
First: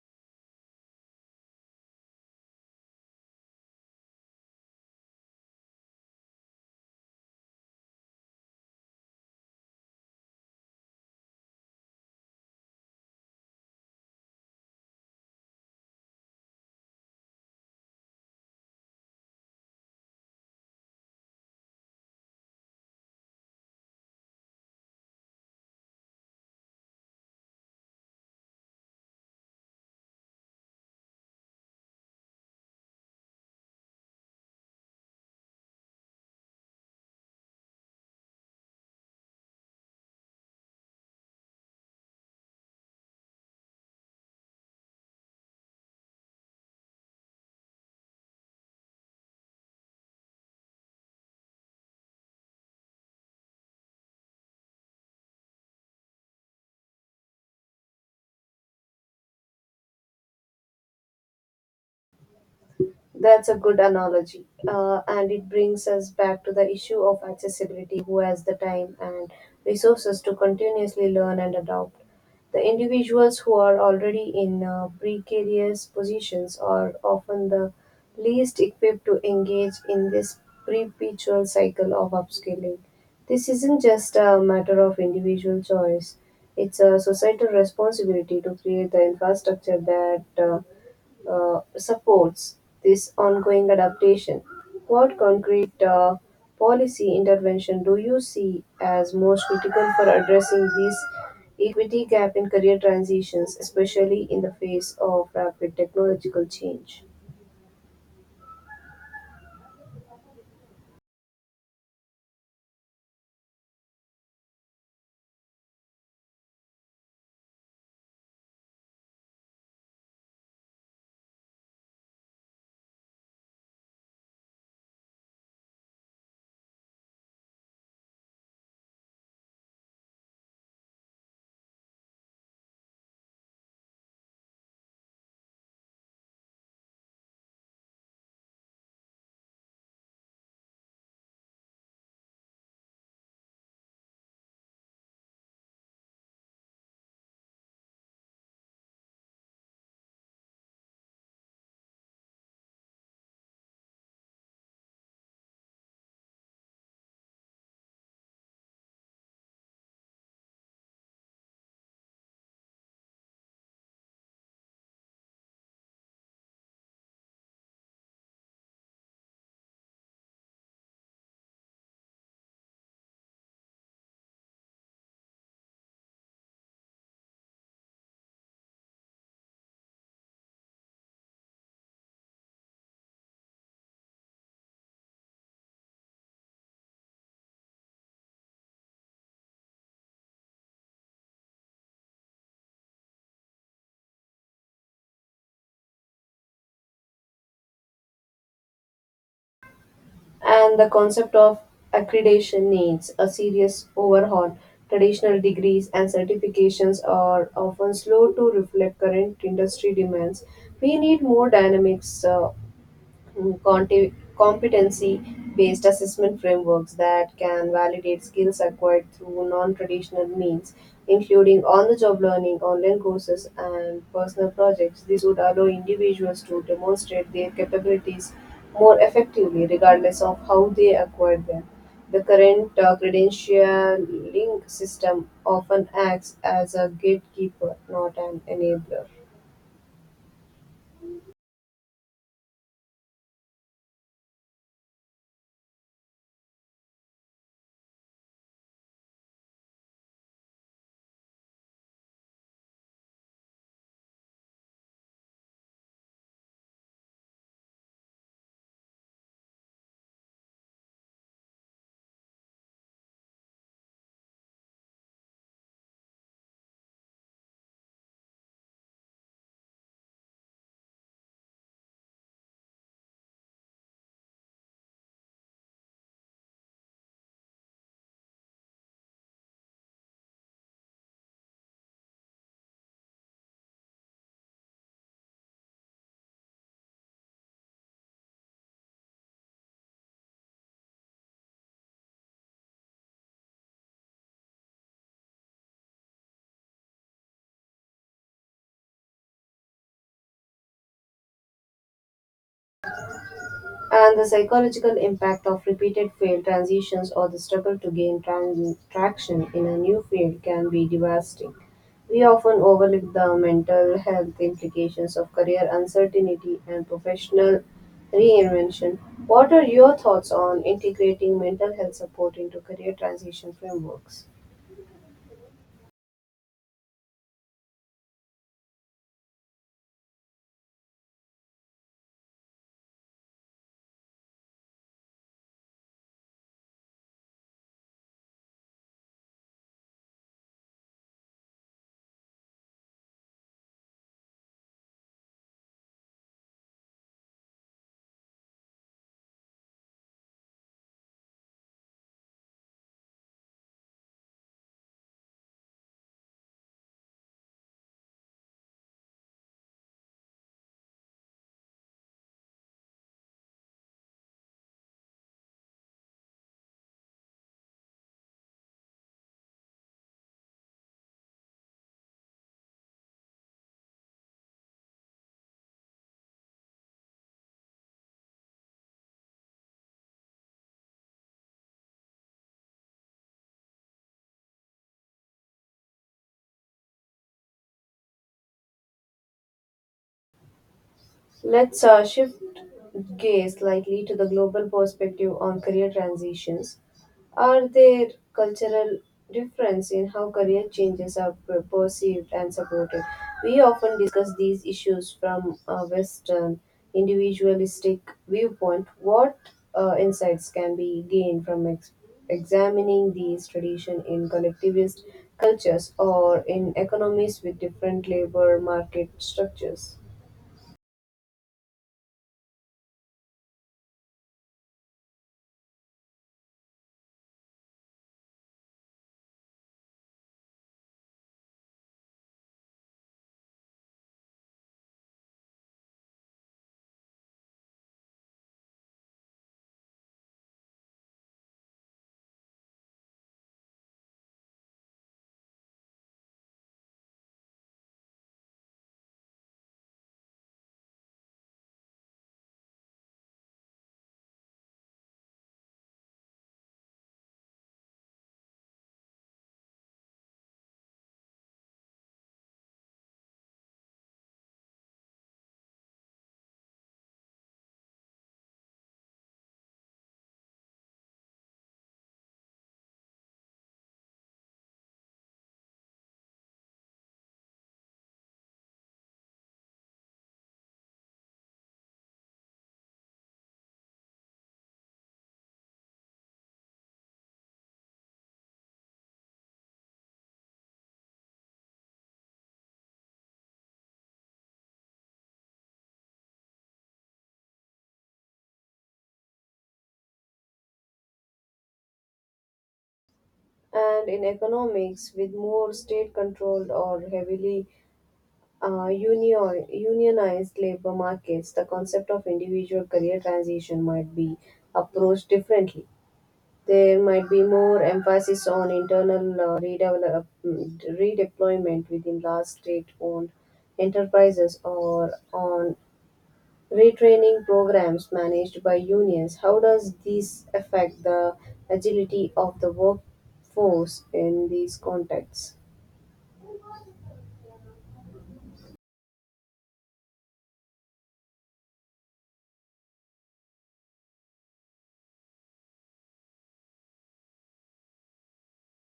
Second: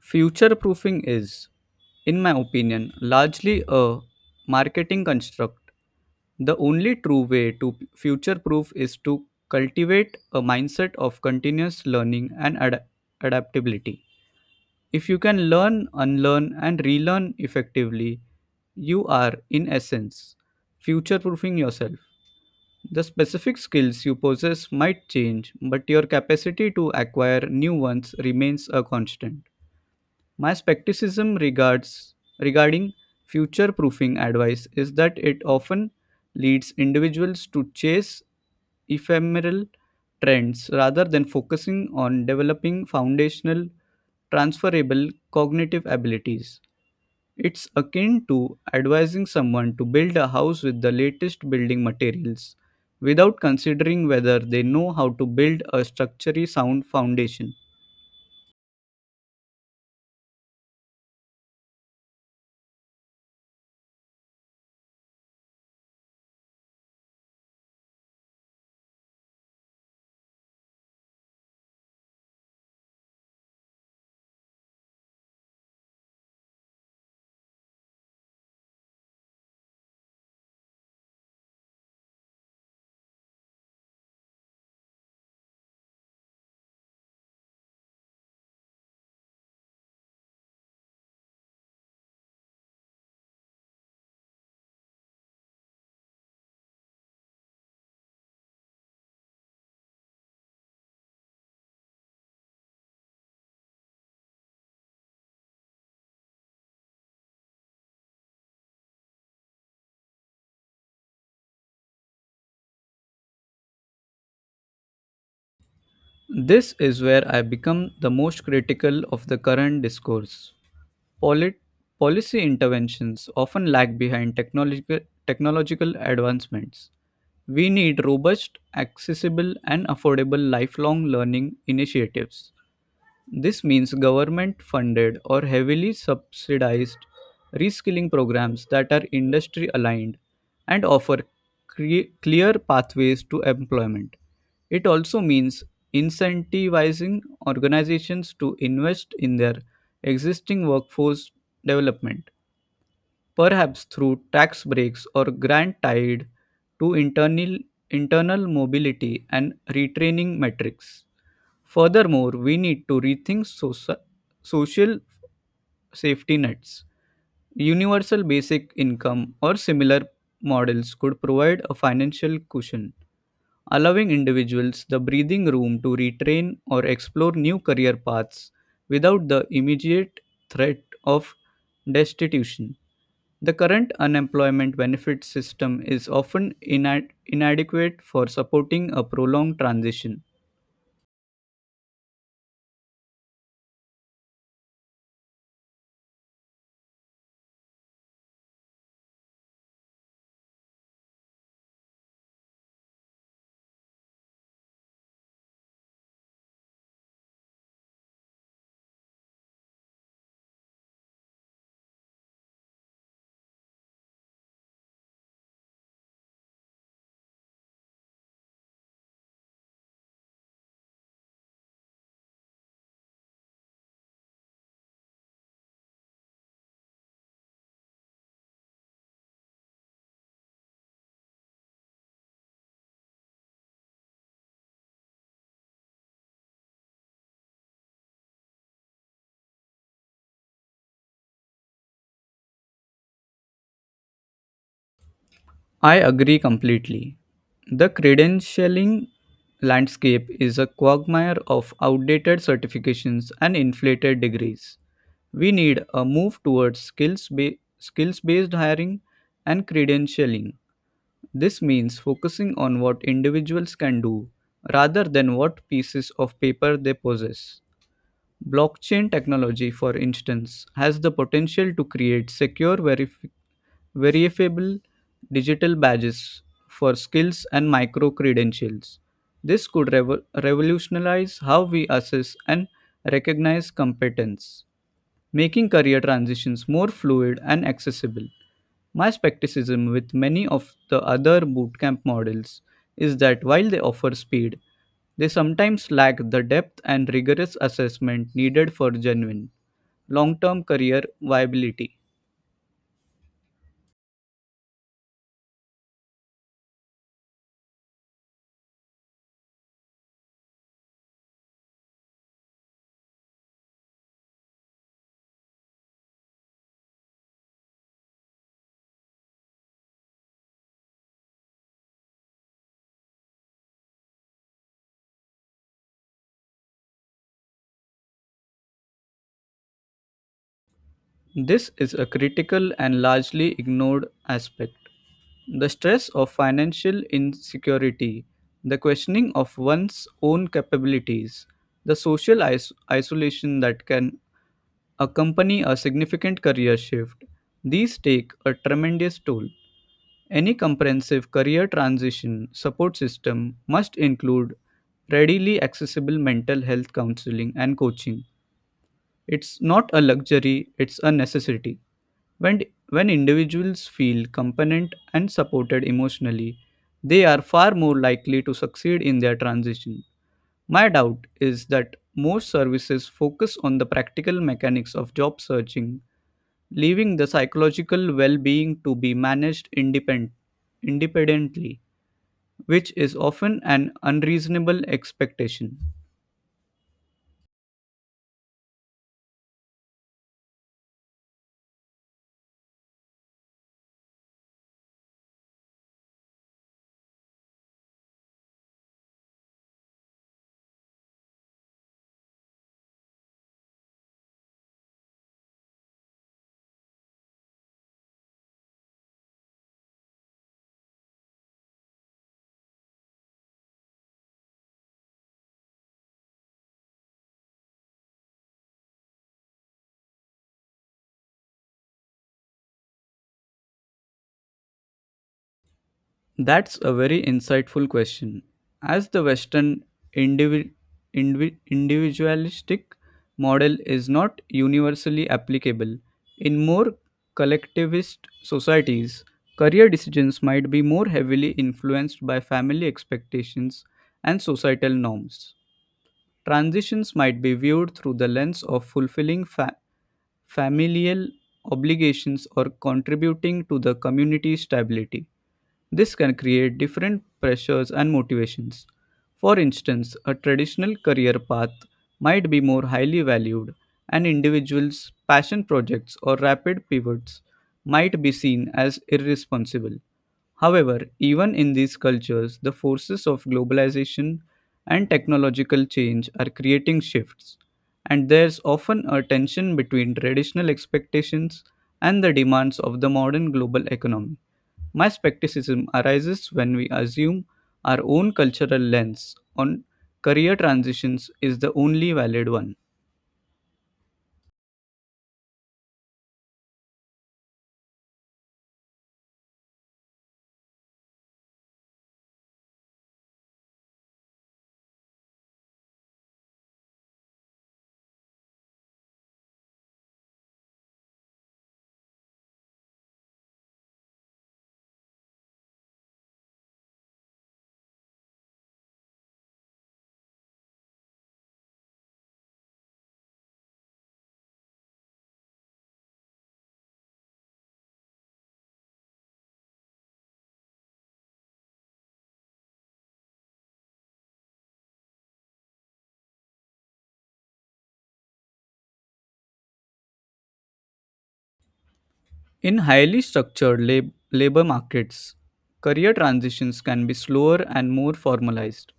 Speaker 2: Future proofing is, in my opinion, largely a marketing construct. The only true way to future proof is to cultivate a mindset of continuous learning and ad- adaptability. If you can learn, unlearn, and relearn effectively, you are, in essence, future proofing yourself. The specific skills you possess might change, but your capacity to acquire new ones remains a constant. My skepticism regards regarding future proofing advice is that it often leads individuals to chase ephemeral trends rather than focusing on developing foundational transferable cognitive abilities. It's akin to advising someone to build a house with the latest building materials without considering whether they know how to build a structurally sound foundation.
Speaker 1: That's a good analogy. Uh, and it brings us back to the issue of accessibility. Who has the time and resources to continuously learn and adopt? The individuals who are already in uh, precarious positions are often the least equipped to engage in this perpetual cycle of upskilling. This isn't just a matter of individual choice, it's a societal responsibility to create the infrastructure that uh, uh, supports this ongoing adaptation? What concrete uh, policy intervention do you see as most critical for addressing this equity gap in career transitions, especially in the face of rapid technological change?
Speaker 2: This is where I become the most critical of the current discourse. Polit- Policy interventions often lag behind technological, technological advancements. We need robust, accessible, and affordable lifelong learning initiatives. This means government funded or heavily subsidized reskilling programs that are industry aligned and offer cre- clear pathways to employment. It also means incentivizing organizations to invest in their existing workforce development, perhaps through tax breaks or grant tied to internal, internal mobility and retraining metrics. Furthermore, we need to rethink soci- social safety nets. Universal basic income or similar models could provide a financial cushion, allowing individuals the breathing room to retrain or explore new career paths without the immediate threat of destitution. The current unemployment benefit system is often ina- inadequate for supporting a prolonged transition.
Speaker 1: And the concept of accreditation needs a serious overhaul. Traditional degrees and certifications are often slow to reflect current industry demands. We need more dynamics uh, conti- competency based assessment frameworks that can validate skills acquired through non traditional means, including on the job learning, online courses, and personal projects. This would allow individuals to demonstrate their capabilities more effectively, regardless of how they acquired them. The current uh, credentialing system often acts as a gatekeeper, not an enabler.
Speaker 2: I agree completely. The credentialing landscape is a quagmire of outdated certifications and inflated degrees. We need a move towards skills ba- skills based hiring and credentialing. This means focusing on what individuals can do rather than what pieces of paper they possess. Blockchain technology, for instance, has the potential to create secure verifi- verifiable digital badges for skills and micro credentials. This could revo- revolutionize how we assess and recognize competence, making career transitions more fluid and accessible. My skepticism with many of the other bootcamp models is that while they offer speed, they sometimes lack the depth and rigorous assessment needed for genuine long term career viability.
Speaker 1: And the psychological impact of repeated failed transitions or the struggle to gain tran- traction in a new field can be devastating. We often overlook the mental health implications of career uncertainty and professional reinvention. What are your thoughts on integrating mental health support into career transition frameworks?
Speaker 2: This is a critical and largely ignored aspect. The stress of financial insecurity, the questioning of one's own capabilities, the social is- isolation that can accompany a significant career shift. These take a tremendous toll. Any comprehensive career transition support system must include readily accessible mental health counseling and coaching. It's not a luxury, it's a necessity. When, when individuals feel competent and supported emotionally, they are far more likely to succeed in their transition. My doubt is that most services focus on the practical mechanics of job searching, leaving the psychological well being to be managed independ- independently, which is often an unreasonable expectation.
Speaker 1: Let's uh, shift gaze slightly to the global perspective on career transitions. Are there cultural difference in how career changes are per- perceived and supported? We often discuss these issues from a Western individualistic viewpoint. What uh, insights can be gained from ex- examining these traditions in collectivist cultures or in economies with different labor market structures?
Speaker 2: That's a very insightful question. As the Western indivi- indivi- individualistic model is not universally applicable, in more collectivist societies, career decisions might be more heavily influenced by family expectations and societal norms. Transitions might be viewed through the lens of fulfilling fa- familial obligations or contributing to the community's stability. This can create different pressures and motivations. For instance, a traditional career path might be more highly valued, and individuals' passion projects or rapid pivots might be seen as irresponsible. However, even in these cultures, the forces of globalization and technological change are creating shifts, and there's often a tension between traditional expectations and the demands of the modern global economy. My skepticism arises when we assume our own cultural lens on career transitions is the only valid one.
Speaker 1: And in economics, with more state controlled or heavily uh, union, unionized labor markets, the concept of individual career transition might be approached differently. There might be more emphasis on internal uh, redevelop, mm, redeployment within large state owned enterprises or on retraining programs managed by unions. How does this affect the agility of the workforce in these contexts?
Speaker 2: In highly structured lab- labor markets, career transitions can be slower and more formalized.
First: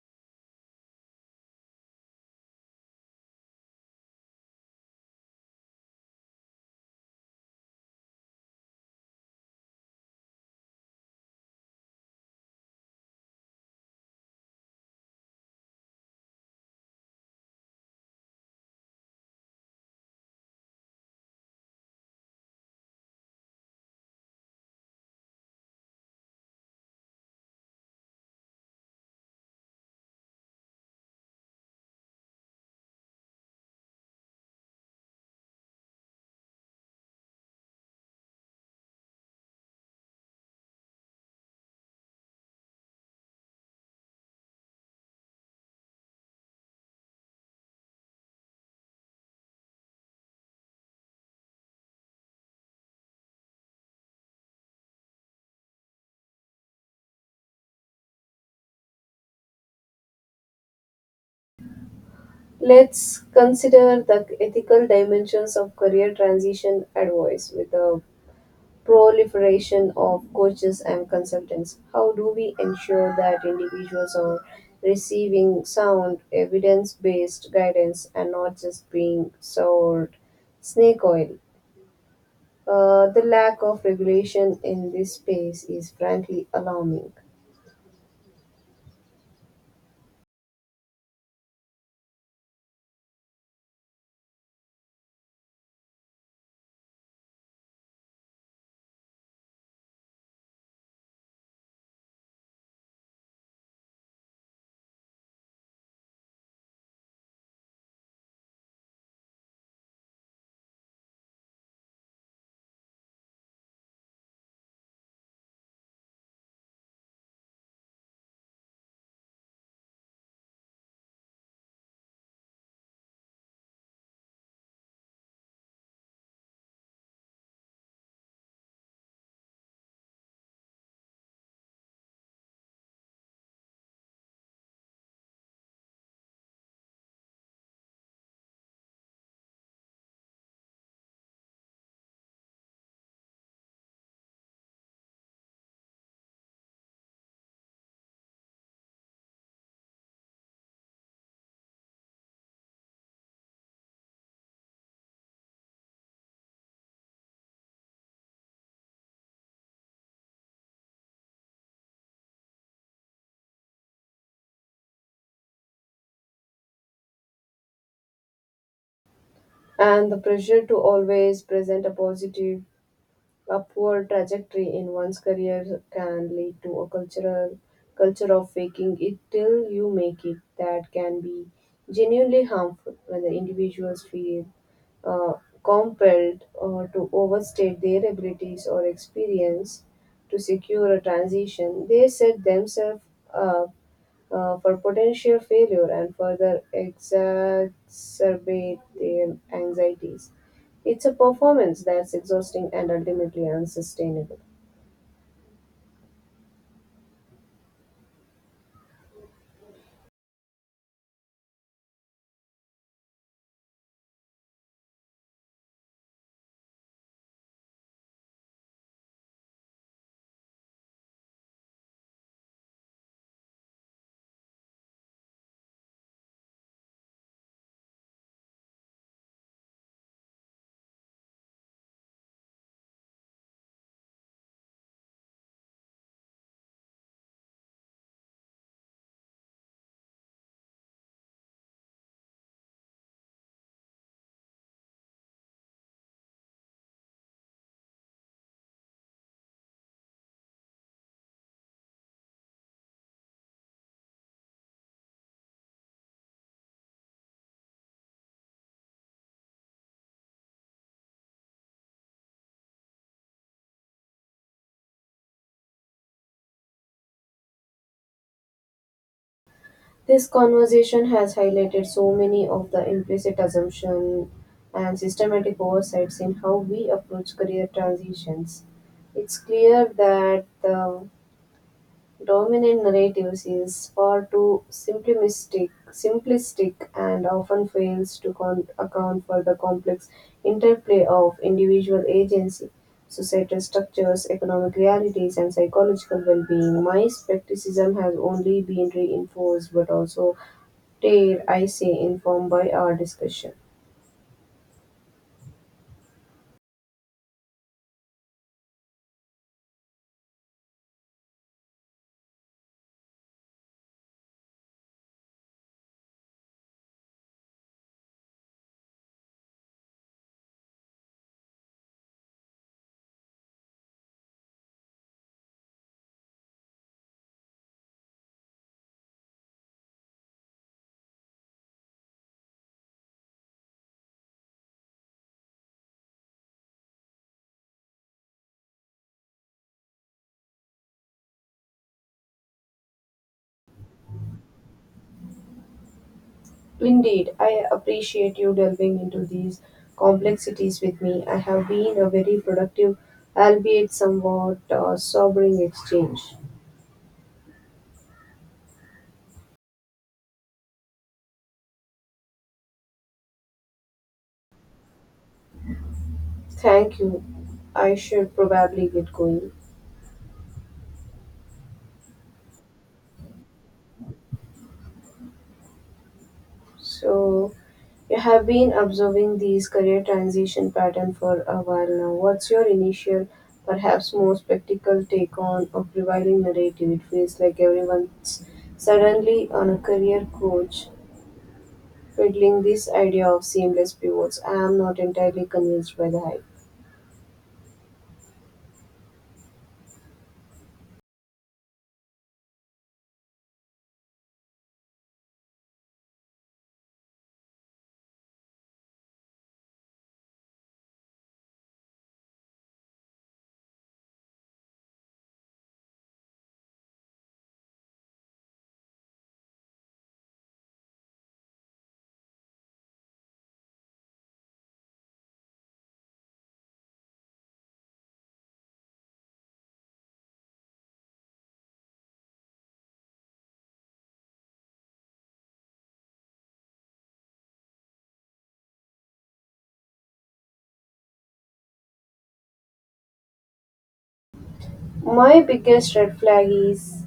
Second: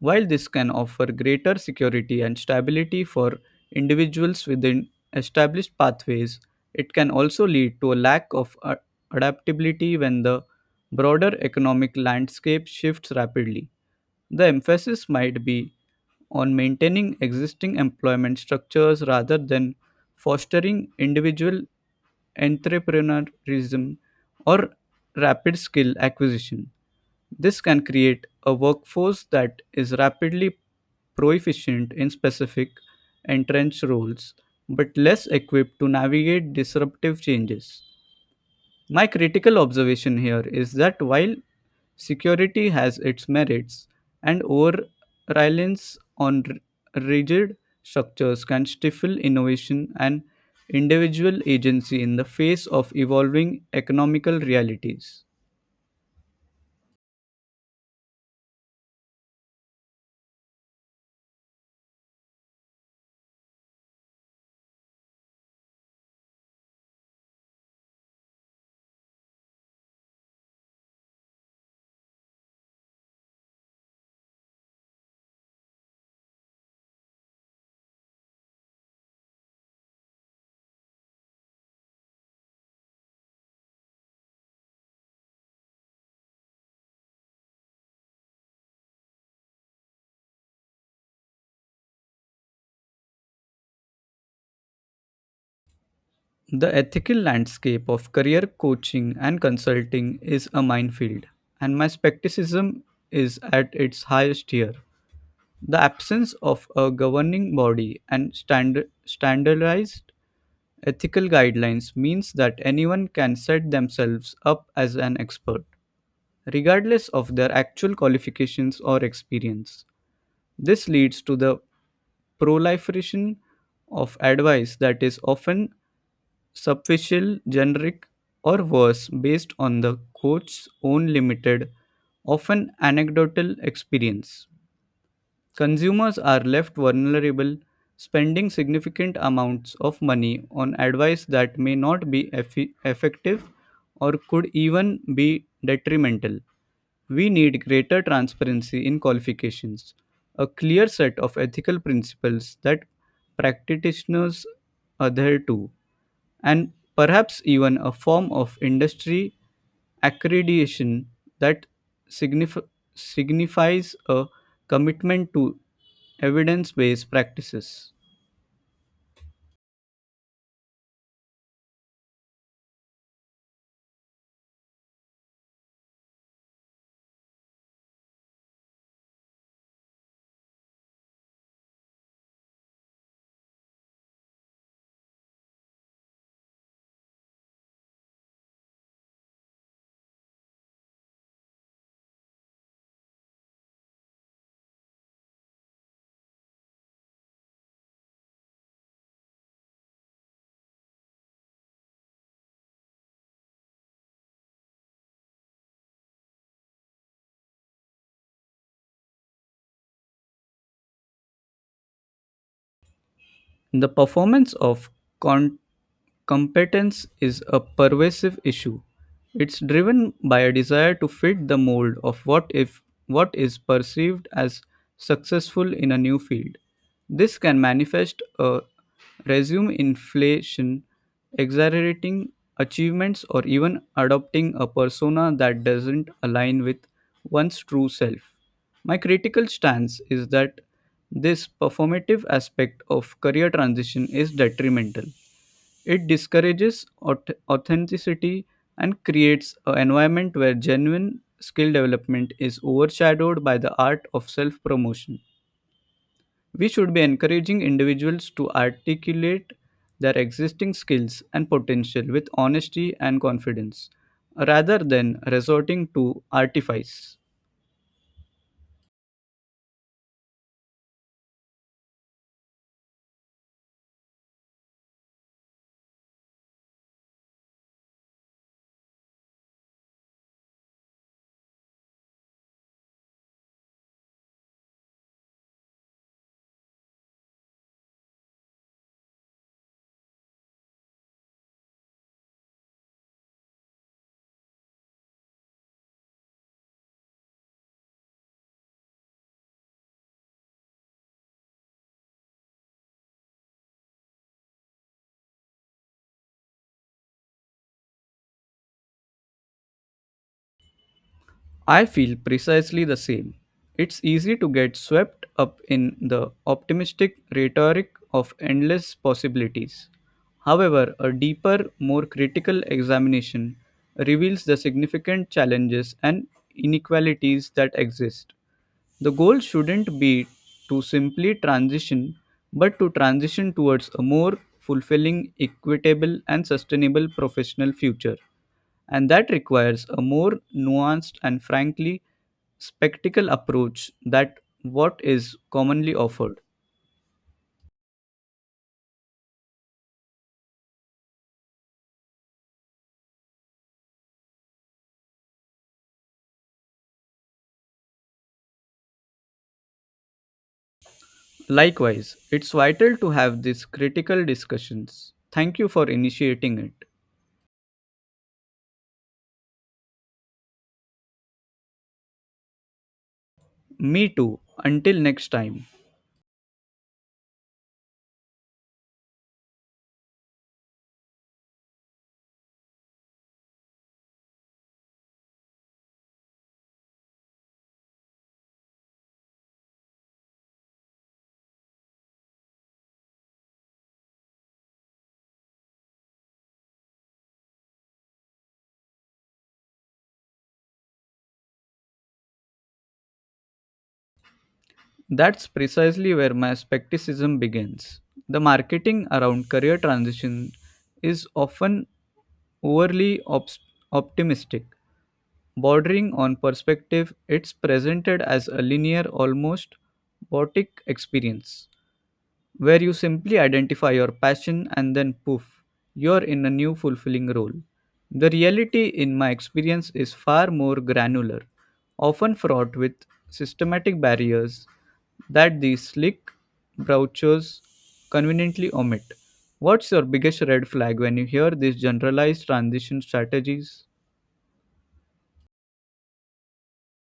Speaker 2: While this can offer greater security and stability for individuals within established pathways, it can also lead to a lack of a- adaptability when the broader economic landscape shifts rapidly. The emphasis might be on maintaining existing employment structures rather than fostering individual entrepreneurism or rapid skill acquisition. This can create a workforce that is rapidly proficient in specific entrenched roles but less equipped to navigate disruptive changes. My critical observation here is that while security has its merits, and over reliance on r- rigid structures can stifle innovation and individual agency in the face of evolving economical realities.
Speaker 1: Let's consider the ethical dimensions of career transition advice with the proliferation of coaches and consultants. How do we ensure that individuals are receiving sound, evidence based guidance and not just being sold snake oil? Uh, the lack of regulation in this space is frankly alarming,
Speaker 2: The ethical landscape of career coaching and consulting is a minefield, and my skepticism is at its highest here. The absence of a governing body and stand- standardized ethical guidelines means that anyone can set themselves up as an expert, regardless of their actual qualifications or experience. This leads to the proliferation of advice that is often superficial, generic, or worse, based on the coach's own limited, often anecdotal experience. Consumers are left vulnerable, spending significant amounts of money on advice that may not be effi- effective or could even be detrimental. We need greater transparency in qualifications, a clear set of ethical principles that practitioners adhere to, and perhaps even a form of industry accreditation that signif- signifies a commitment to evidence based practices.
Speaker 1: and the pressure to always present a positive upward trajectory in one's career can lead to a cultural culture of faking it till you make it that can be genuinely harmful. When the individuals feel uh, compelled uh, to overstate their abilities or experience to secure a transition, they set themselves up uh, for potential failure and further exacerbate their anxieties. It's a performance that's exhausting and ultimately unsustainable.
Speaker 2: The performance of con- competence is a pervasive issue. It's driven by a desire to fit the mold of what if what is perceived as successful in a new field. This can manifest a resume inflation, exaggerating achievements or even adopting a persona that doesn't align with one's true self. My critical stance is that this performative aspect of career transition is detrimental. It discourages auth- authenticity and creates an environment where genuine skill development is overshadowed by the art of self promotion. We should be encouraging individuals to articulate their existing skills and potential with honesty and confidence rather than resorting to artifice.
Speaker 1: This conversation has highlighted so many of the implicit assumptions and systematic oversights in how we approach career transitions. It's clear that the dominant narratives is far too simplistic, simplistic and often fails to con- account for the complex interplay of individual agency, societal structures, economic realities, and psychological well-being. My skepticism has only been reinforced, but also, dare I say, informed by our discussion.
Speaker 2: I feel precisely the same. It's easy to get swept up in the optimistic rhetoric of endless possibilities. However, a deeper, more critical examination reveals the significant challenges and inequalities that exist. The goal shouldn't be to simply transition, but to transition towards a more fulfilling, equitable, and sustainable professional future. And that requires a more nuanced and frankly spectacle approach that what is commonly offered.
Speaker 1: Indeed, I appreciate you delving into these complexities with me. I have been a very productive, albeit somewhat uh, sobering exchange.
Speaker 2: Likewise, it's vital to have these critical discussions. Thank you for initiating it.
Speaker 1: Thank you. I should probably get going.
Speaker 2: Me too. Until next time.
Speaker 1: So, you have been observing these career transition pattern for a while now. What's your initial, perhaps more practical take on a prevailing narrative? It feels like everyone's suddenly on a career coach fiddling this idea of seamless pivots. I am not entirely convinced by the hype.
Speaker 2: That's precisely where my skepticism begins. The marketing around career transition is often overly obs- optimistic, bordering on perspective. It's presented as a linear, almost boutique experience where you simply identify your passion and then poof, you're in a new fulfilling role. The reality, in my experience, is far more granular, often fraught with systematic barriers that these slick brochures conveniently omit. What's your biggest red flag when you hear these generalized transition strategies?
Speaker 1: My biggest red flag is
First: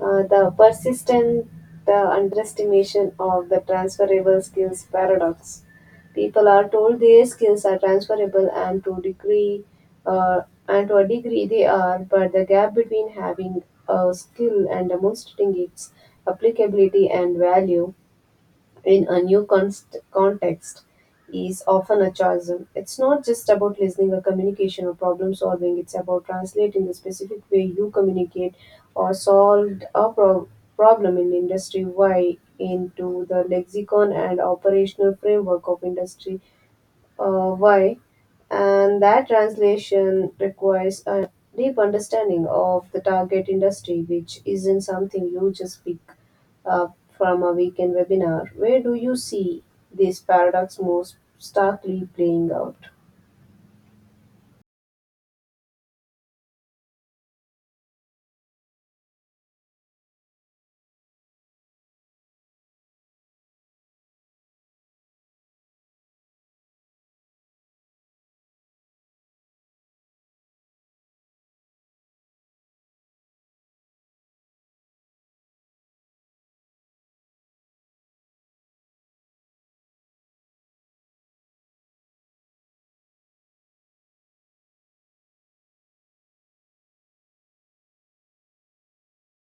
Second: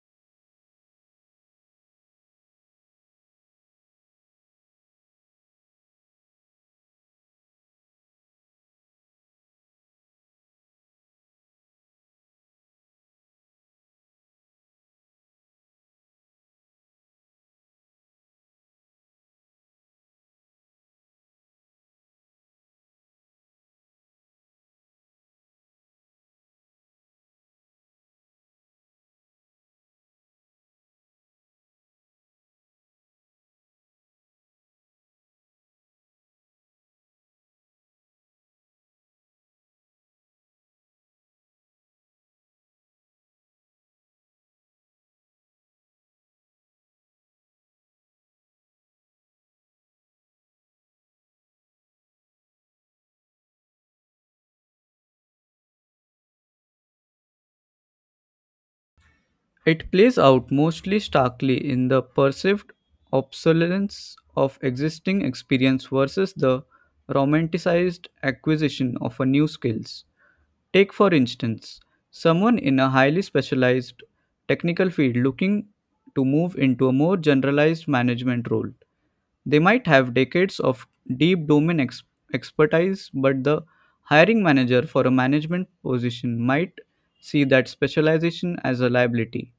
Speaker 1: uh, the persistent the underestimation of the transferable skills paradox. People are told their skills are transferable and to degree uh, and to a degree they are, but the gap between having a skill and demonstrating its applicability and value in a new const- context is often a chasm. It's not just about listening or communication or problem solving, it's about translating the specific way you communicate or solved a pro- problem in industry Y into the lexicon and operational framework of industry uh, Y, and that translation requires a deep understanding of the target industry, which isn't something you just pick up from a weekend webinar. Where do you see this paradox most starkly playing out?
Speaker 2: It plays out mostly starkly in the perceived obsolescence of existing experience versus the romanticized acquisition of a new skills. Take, for instance, someone in a highly specialized technical field looking to move into a more generalized management role. They might have decades of deep domain ex- expertise, but the hiring manager for a management position might see that specialization as a liability,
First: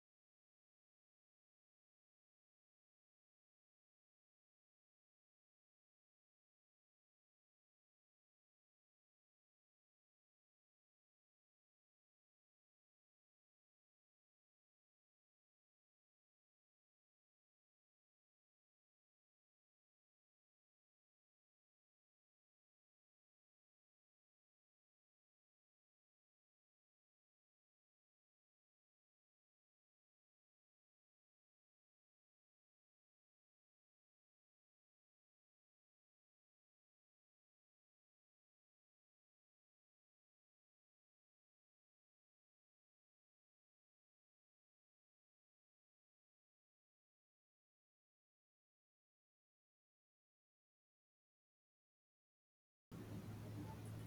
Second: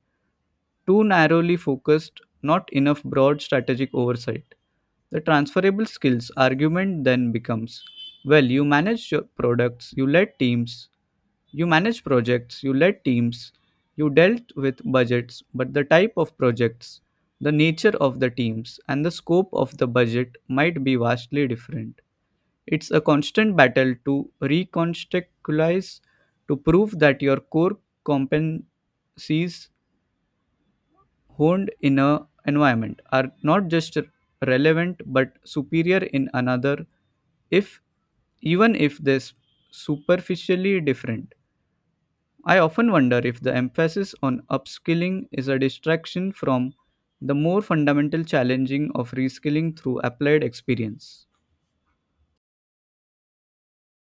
Speaker 2: too narrowly focused, not enough broad strategic oversight. The transferable skills argument then becomes, well, you manage your products, you led teams, you manage projects, you led teams, you dealt with budgets, but the type of projects, the nature of the teams, and the scope of the budget might be vastly different. It's a constant battle to recontextualize, to prove that your core competencies honed in a environment are not just relevant but superior in another, if even if they're s- superficially different. I often wonder if the emphasis on upskilling is a distraction from the more fundamental challenging of reskilling through applied experience.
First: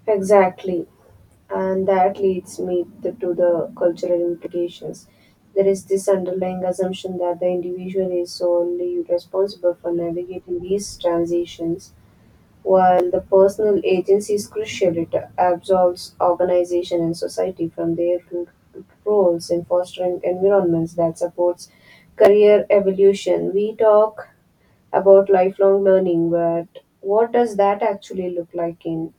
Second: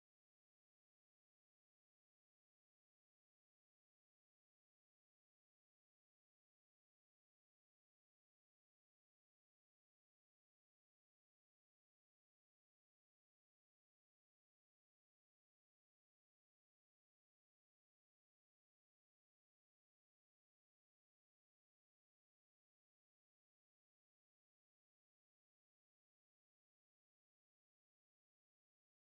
Speaker 1: Exactly, and that leads me th- to the cultural implications. There is this underlying assumption that the individual is solely responsible for navigating these transitions. While the personal agency is crucial, it absolves organization and society from their roles in fostering environments that supports career evolution. We talk about lifelong learning, but what does that actually look like in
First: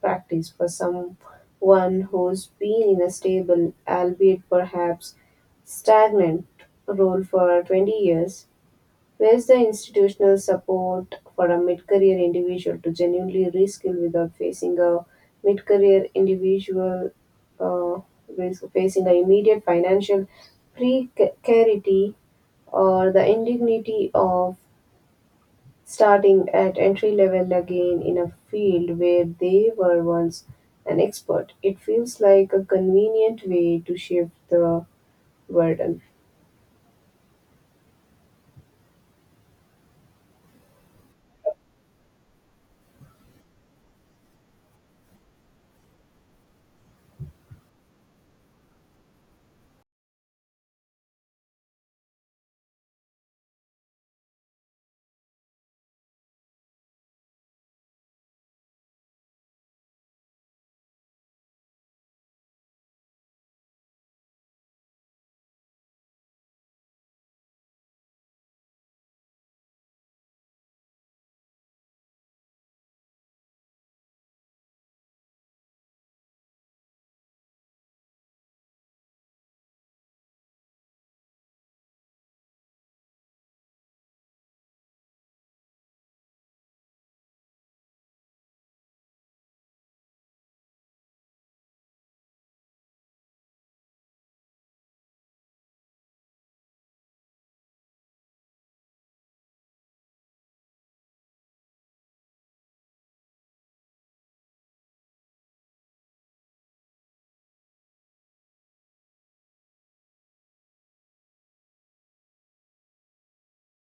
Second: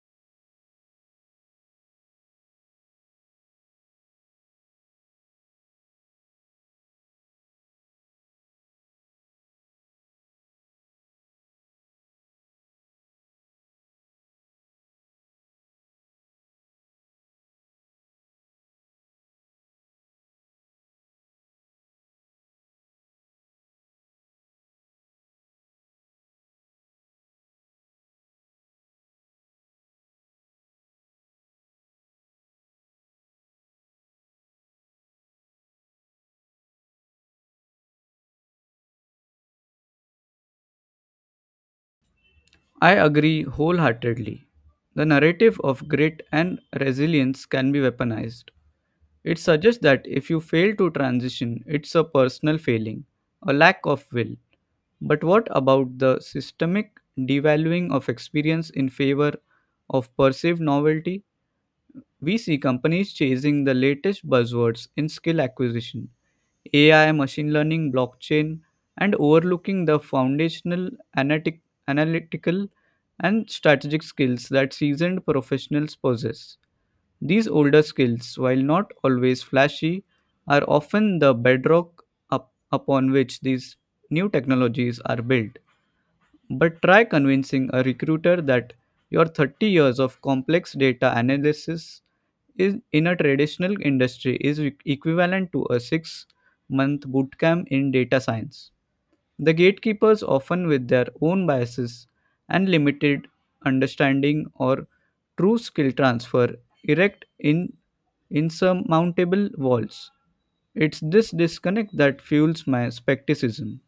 Speaker 1: practice for someone who's been in a stable, albeit perhaps stagnant, role for twenty years? Where's the institutional support for a mid career individual to genuinely reskill without facing a mid career individual uh, with facing an immediate financial precarity or the indignity of starting at entry level again in a field where they were once an expert? It feels like a convenient way to shift the burden.
Speaker 2: I agree wholeheartedly. The narrative of grit and resilience can be weaponized. It suggests that if you fail to transition, it's a personal failing, a lack of will. But what about the systemic devaluing of experience in favor of perceived novelty? We see companies chasing the latest buzzwords in skill acquisition, A I, machine learning, blockchain, and overlooking the foundational analytic, analytical and strategic skills that seasoned professionals possess. These older skills, while not always flashy, are often the bedrock up, upon which these new technologies are built. But try convincing a recruiter that your thirty years of complex data analysis is in a traditional industry is e- equivalent to a six month bootcamp in data science. The gatekeepers, often with their own biases and limited understanding or true skill transfer, erect in insurmountable walls. It's this disconnect that fuels my skepticism.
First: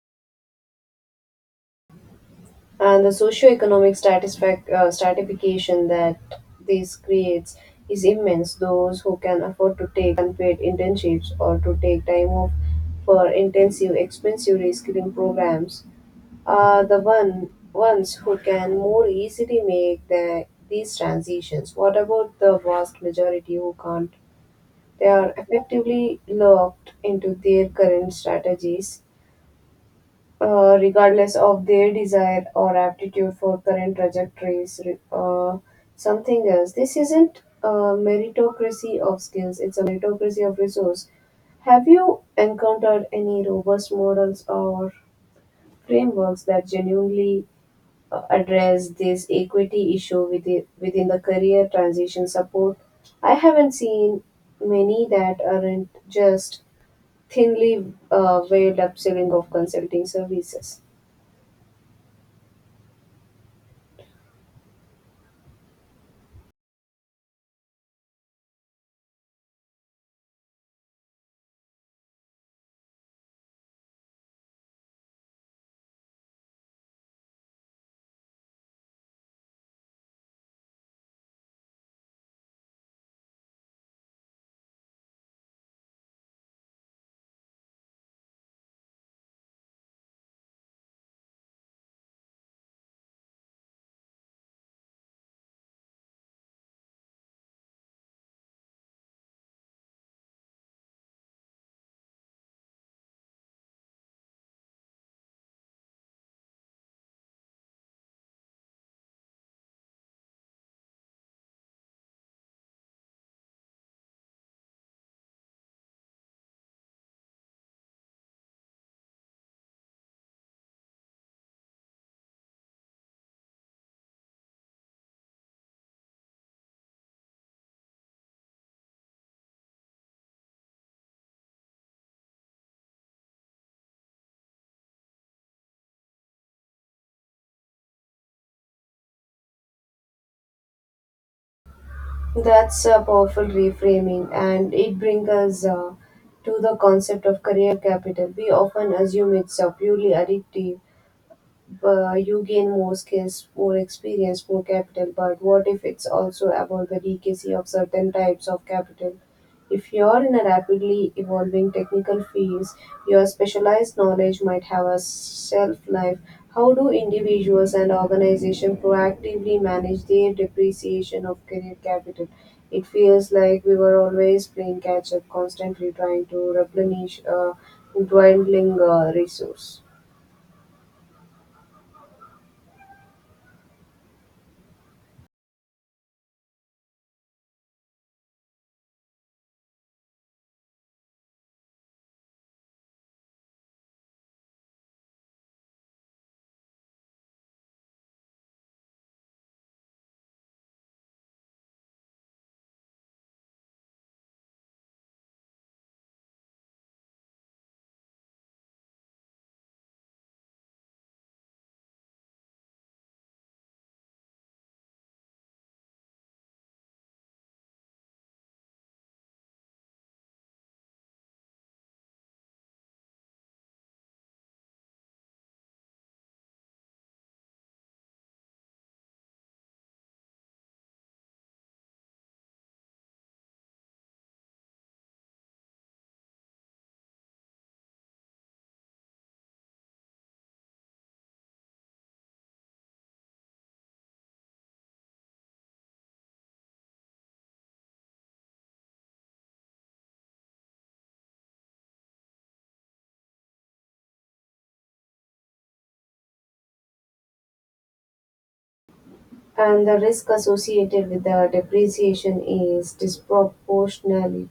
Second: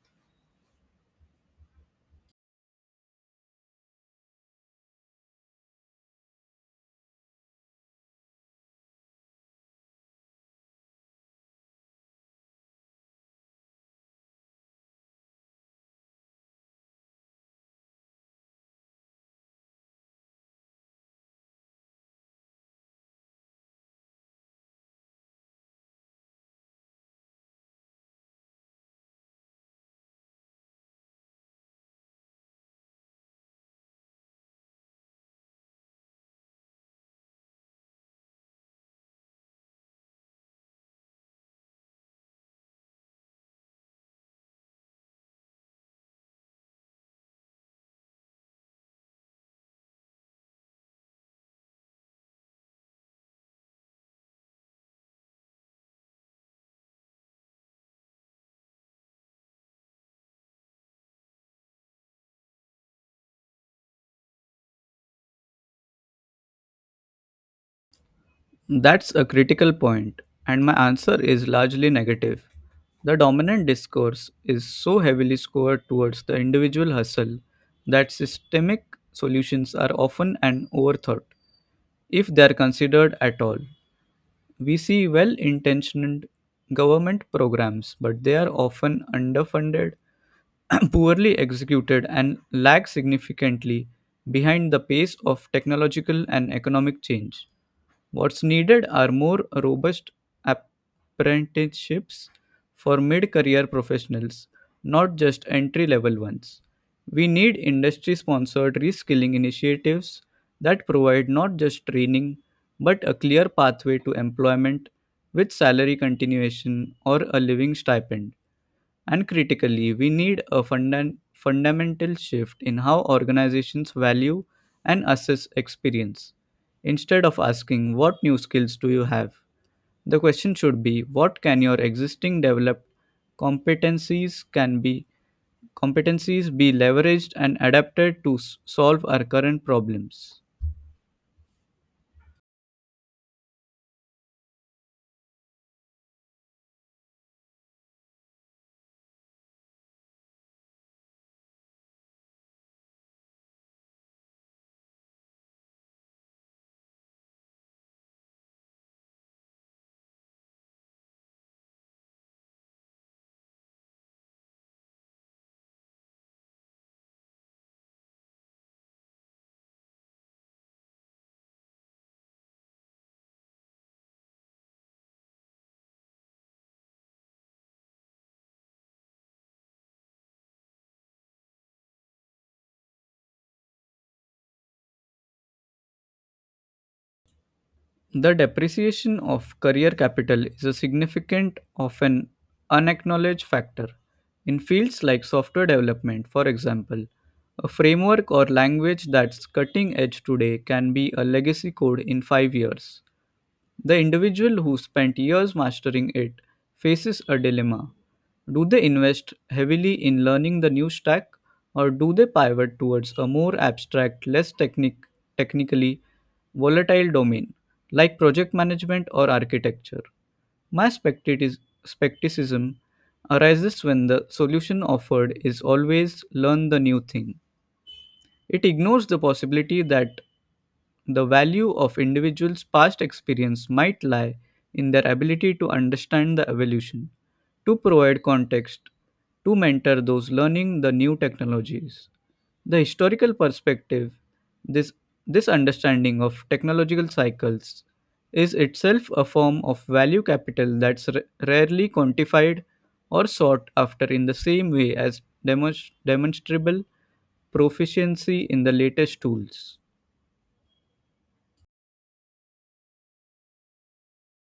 Speaker 1: And the socioeconomic satisfac- uh, stratification that this creates is immense. Those who can afford to take unpaid internships or to take time off for intensive, expensive reskilling programs are the one ones who can more easily make the, these transitions. What about the vast majority who can't? They are effectively locked into their current strategies uh, regardless of their desire or aptitude for current trajectories re- uh, something else. This isn't a meritocracy of skills, it's a meritocracy of resource. Have you encountered any robust models or frameworks that genuinely uh, address this equity issue within, within the career transition support? I haven't seen many that aren't just thinly uh, veiled upselling of consulting services.
Speaker 2: That's a critical point, and my answer is largely negative. The dominant discourse is so heavily scored towards the individual hustle that systemic solutions are often an overthought, if they are considered at all. We see well intentioned government programs, but they are often underfunded, poorly executed, and lag significantly behind the pace of technological and economic change. What's needed are more robust apprenticeships for mid career professionals, not just entry level ones. We need industry sponsored reskilling initiatives that provide not just training but a clear pathway to employment with salary continuation or a living stipend. And critically, we need a funda- fundamental shift in how organizations value and assess experience. Instead of asking, "What new skills do you have?" the question should be, "What can your existing developed competencies can be competencies be leveraged and adapted to s- solve our current problems?"
Speaker 1: That's a powerful reframing, and it brings us uh, to the concept of career capital. We often assume it's uh, purely addictive, uh, you gain more skills, more experience, more capital. But what if it's also about the decacy of certain types of capital? If you're in a rapidly evolving technical field, your specialized knowledge might have a shelf life. How do individuals and organizations proactively manage their depreciation of career capital? It feels like we were always playing catch up, constantly trying to replenish a dwindling uh, resource.
Speaker 2: The depreciation of career capital is a significant, often unacknowledged factor. In fields like software development, for example, a framework or language that's cutting edge today can be a legacy code in five years. The individual who spent years mastering it faces a dilemma. Do they invest heavily in learning the new stack, or do they pivot towards a more abstract, less technic- technically volatile domain like project management or architecture? My spectatis- skepticism arises when the solution offered is always learn the new thing. It ignores the possibility that the value of individuals' past experience might lie in their ability to understand the evolution, to provide context, to mentor those learning the new technologies. The historical perspective, this, this understanding of technological cycles, is itself a form of value capital that's r- rarely quantified or sought after in the same way as demonst- demonstrable proficiency in the latest tools.
Speaker 1: And the risk associated with the depreciation is disproportionately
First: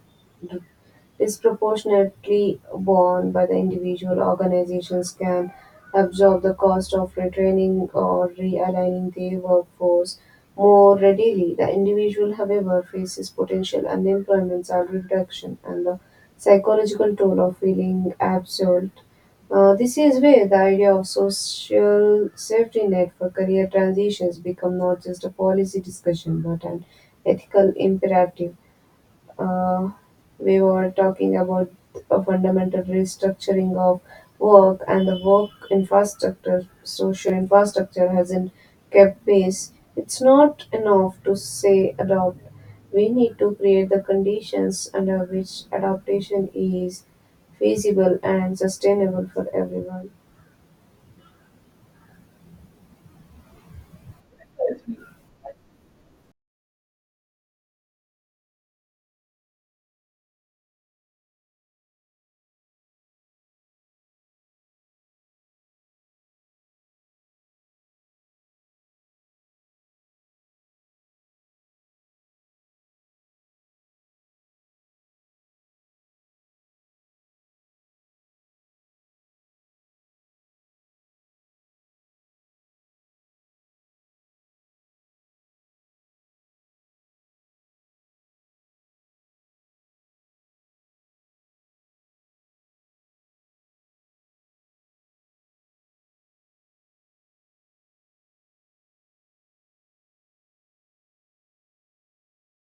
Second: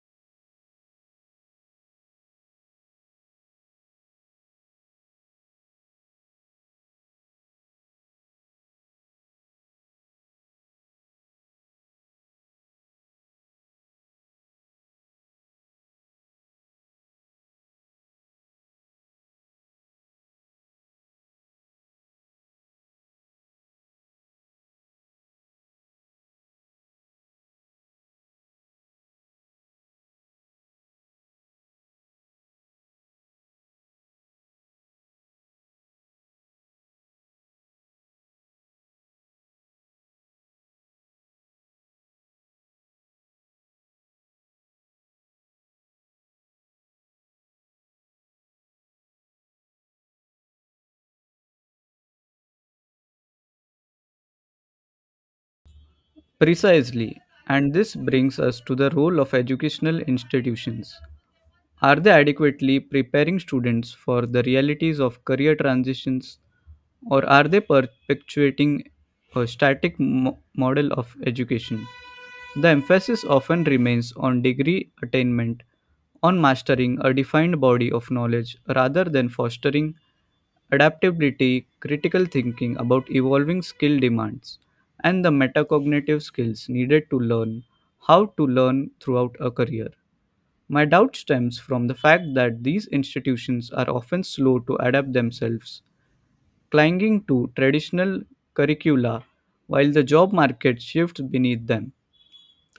Speaker 1: disproportionately borne by the individual. Organizations can absorb the cost of retraining or realigning their workforce more readily. The individual, however, faces potential unemployment, salary reduction, and the psychological toll of feeling absolved. Uh, this is where the idea of social safety net for career transitions become not just a policy discussion but an ethical imperative. uh, we were talking about a fundamental restructuring of work, and the work infrastructure, social infrastructure hasn't kept pace. It's not enough to say adopt. We need to create the conditions under which adaptation is feasible and sustainable for everyone.
Speaker 2: Precisely, and this brings us to the role of educational institutions. Are they adequately preparing students for the realities of career transitions, or are they perpetuating a static mo- model of education? The emphasis often remains on degree attainment, on mastering a defined body of knowledge rather than fostering adaptability, critical thinking about evolving skill demands, and the metacognitive skills needed to learn how to learn throughout a career. My doubt stems from the fact that these institutions are often slow to adapt themselves, clinging to traditional curricula while the job market shifts beneath them.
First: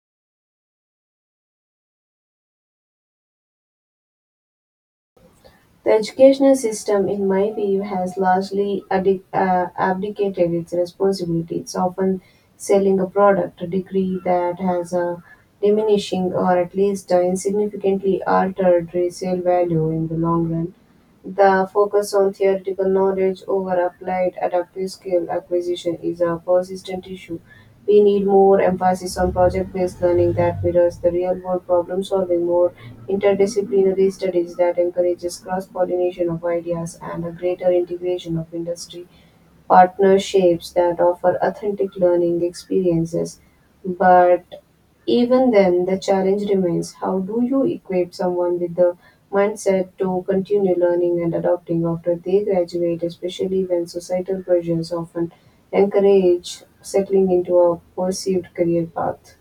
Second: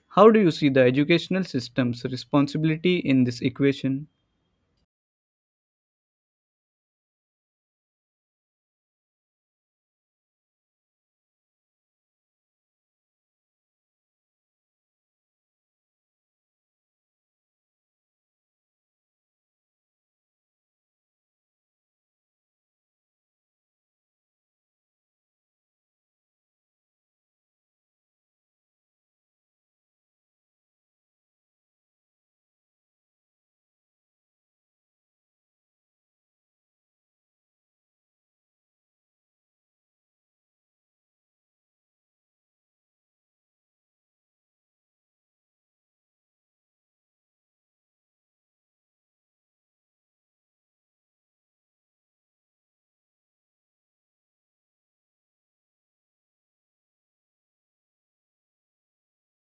Speaker 2: How do you see the educational system's responsibility in this equation?
Speaker 1: The educational system, in my view, has largely addic- uh, abdicated its responsibility. It's often selling a product, a degree that has a diminishing or at least a insignificantly altered resale value in the long run. The focus on theoretical knowledge over applied adaptive skill acquisition is a persistent issue. We need more emphasis on project based learning that mirrors the real world problem solving, more interdisciplinary studies that encourages cross pollination of ideas, and a greater integration of industry partnerships that offer authentic learning experiences. But even then, the challenge remains: how do you equip someone with the mindset to continue learning and adopting after they graduate, especially when societal pressures often encourage settling into a perceived career path?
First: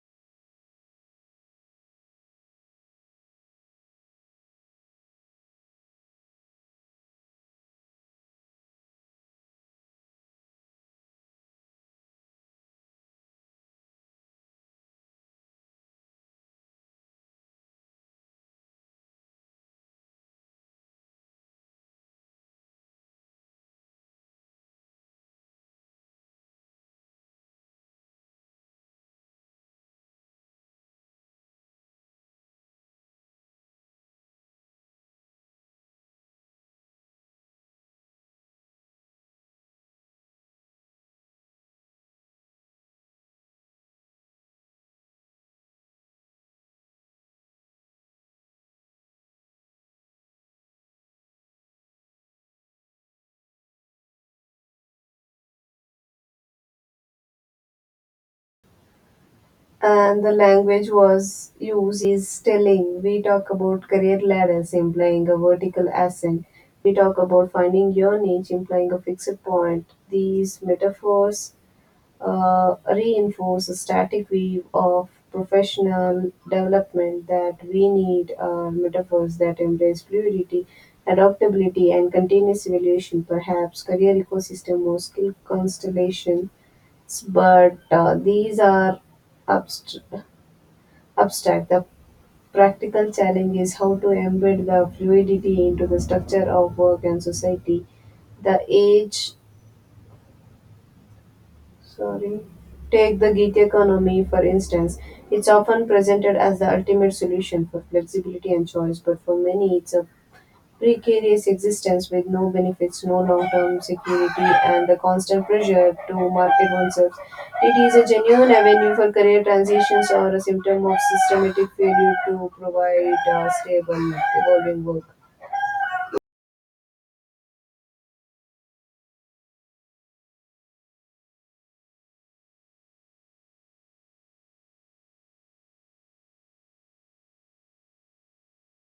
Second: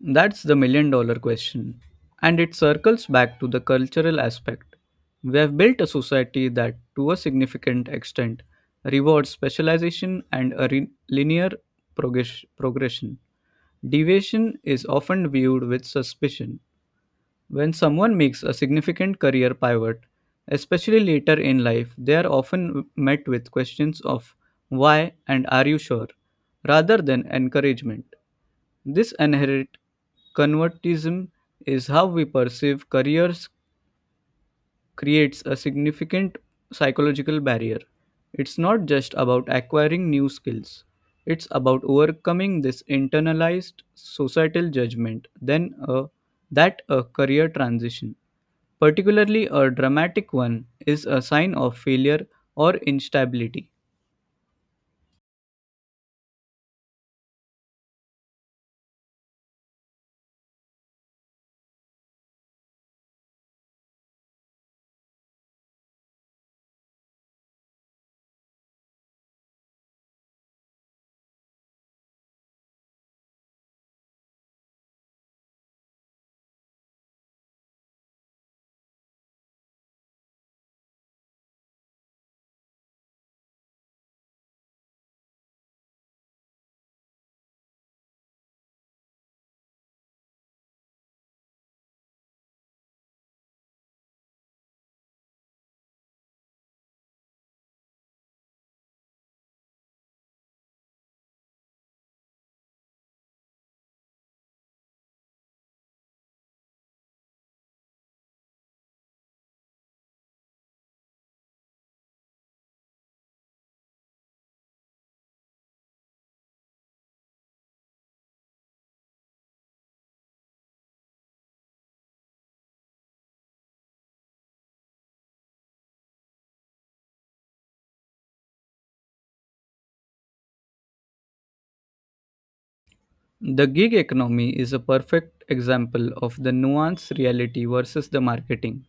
Speaker 2: That's the million dollar question. And it circles back to the cultural aspect. We have built a society that, to a significant extent, rewards specialization and a re- linear progress- progression. Deviation is often viewed with suspicion. When someone makes a significant career pivot, especially later in life, they are often met with questions of why and are you sure, rather than encouragement. This inherent convertism is how we perceive careers creates a significant psychological barrier. It's not just about acquiring new skills. It's about overcoming this internalized societal judgment then a, that a career transition, particularly a dramatic one, is a sign of failure or instability.
Speaker 1: And the language was used is telling. We talk about career levels implying a vertical ascent. We talk about finding your niche implying a fixed point. These metaphors uh, reinforce a static view of professional development. That we need uh, metaphors that embrace fluidity, adaptability, and continuous evaluation, perhaps career ecosystem or skill constellations. But uh, these are abstract Abstract: The practical challenge is how to embed the fluidity into the structure of work and society. The age, sorry, Take the gig economy for instance. It's often presented as the ultimate solution for flexibility and choice, but for many, it's a precarious existence with no benefits, no long-term security, and the constant pressure to market oneself. It is a genuine avenue for career transitions or a symptom of systematic failure to provide uh, stable, evolving work.
Speaker 2: The gig economy is a perfect example of the nuanced reality versus the marketing.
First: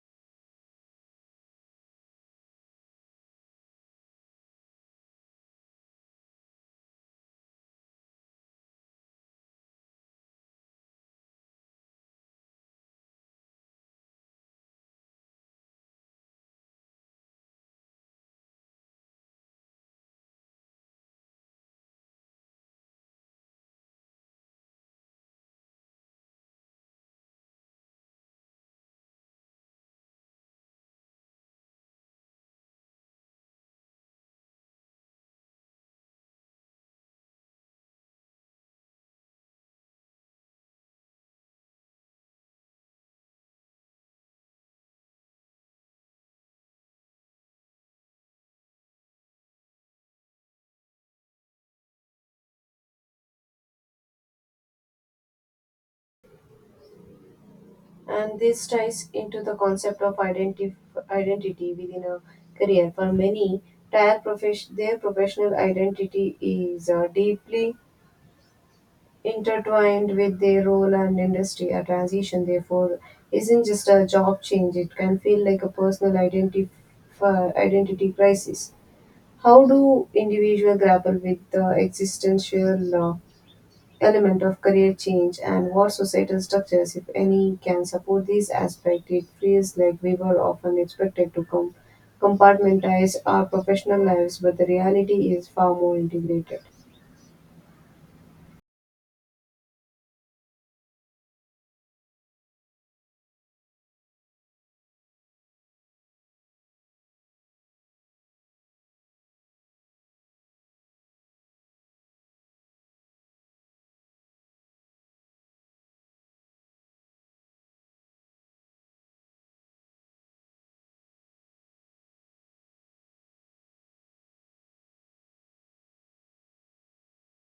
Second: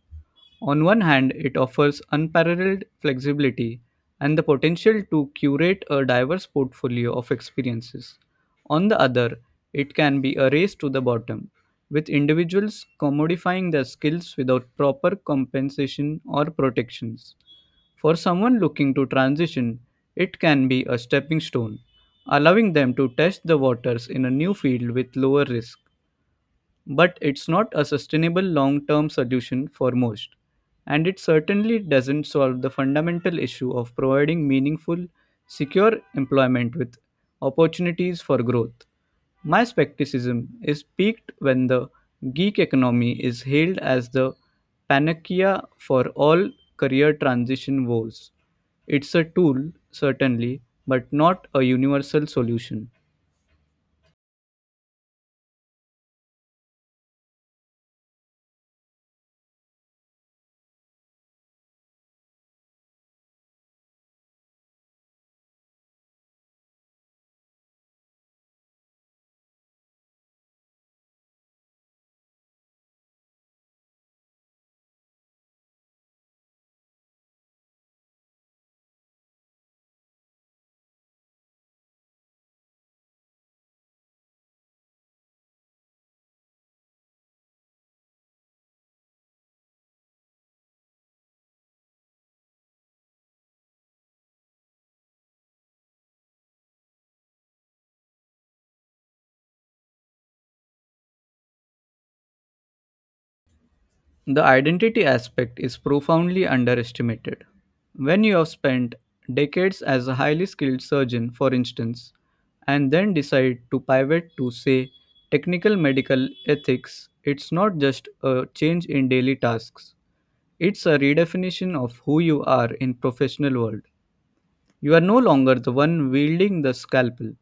Speaker 2: On one hand, it offers unparalleled flexibility and the potential to curate a diverse portfolio of experiences. On the other, it can be a race to the bottom, with individuals commodifying their skills without proper compensation or protections. For someone looking to transition, it can be a stepping stone, allowing them to test the waters in a new field with lower risk. But it's not a sustainable long term solution for most, and it certainly doesn't solve the fundamental issue of providing meaningful, secure employment with opportunities for growth. My skepticism is peaked when the geek economy is hailed as the panacea for all career transition woes. It's a tool, certainly, but not a universal solution.
Speaker 1: And this ties into the concept of identif- identity within a career. For many, their, profes- their professional identity is uh, deeply intertwined with their role and industry. A transition, therefore, isn't just a job change, it can feel like a personal identity, identity crisis. How do individuals grapple with the existential uh, element of career change, and what societal structures, if any, can support this aspect? It feels like we were often expected to com- compartmentalize our professional lives, but the reality is far more integrated.
Speaker 2: The identity aspect is profoundly underestimated. When you have spent decades as a highly skilled surgeon, for instance, and then decide to pivot to, say, technical medical ethics, it's not just a change in daily tasks. It's a redefinition of who you are in professional world. You are no longer the one wielding the scalpel.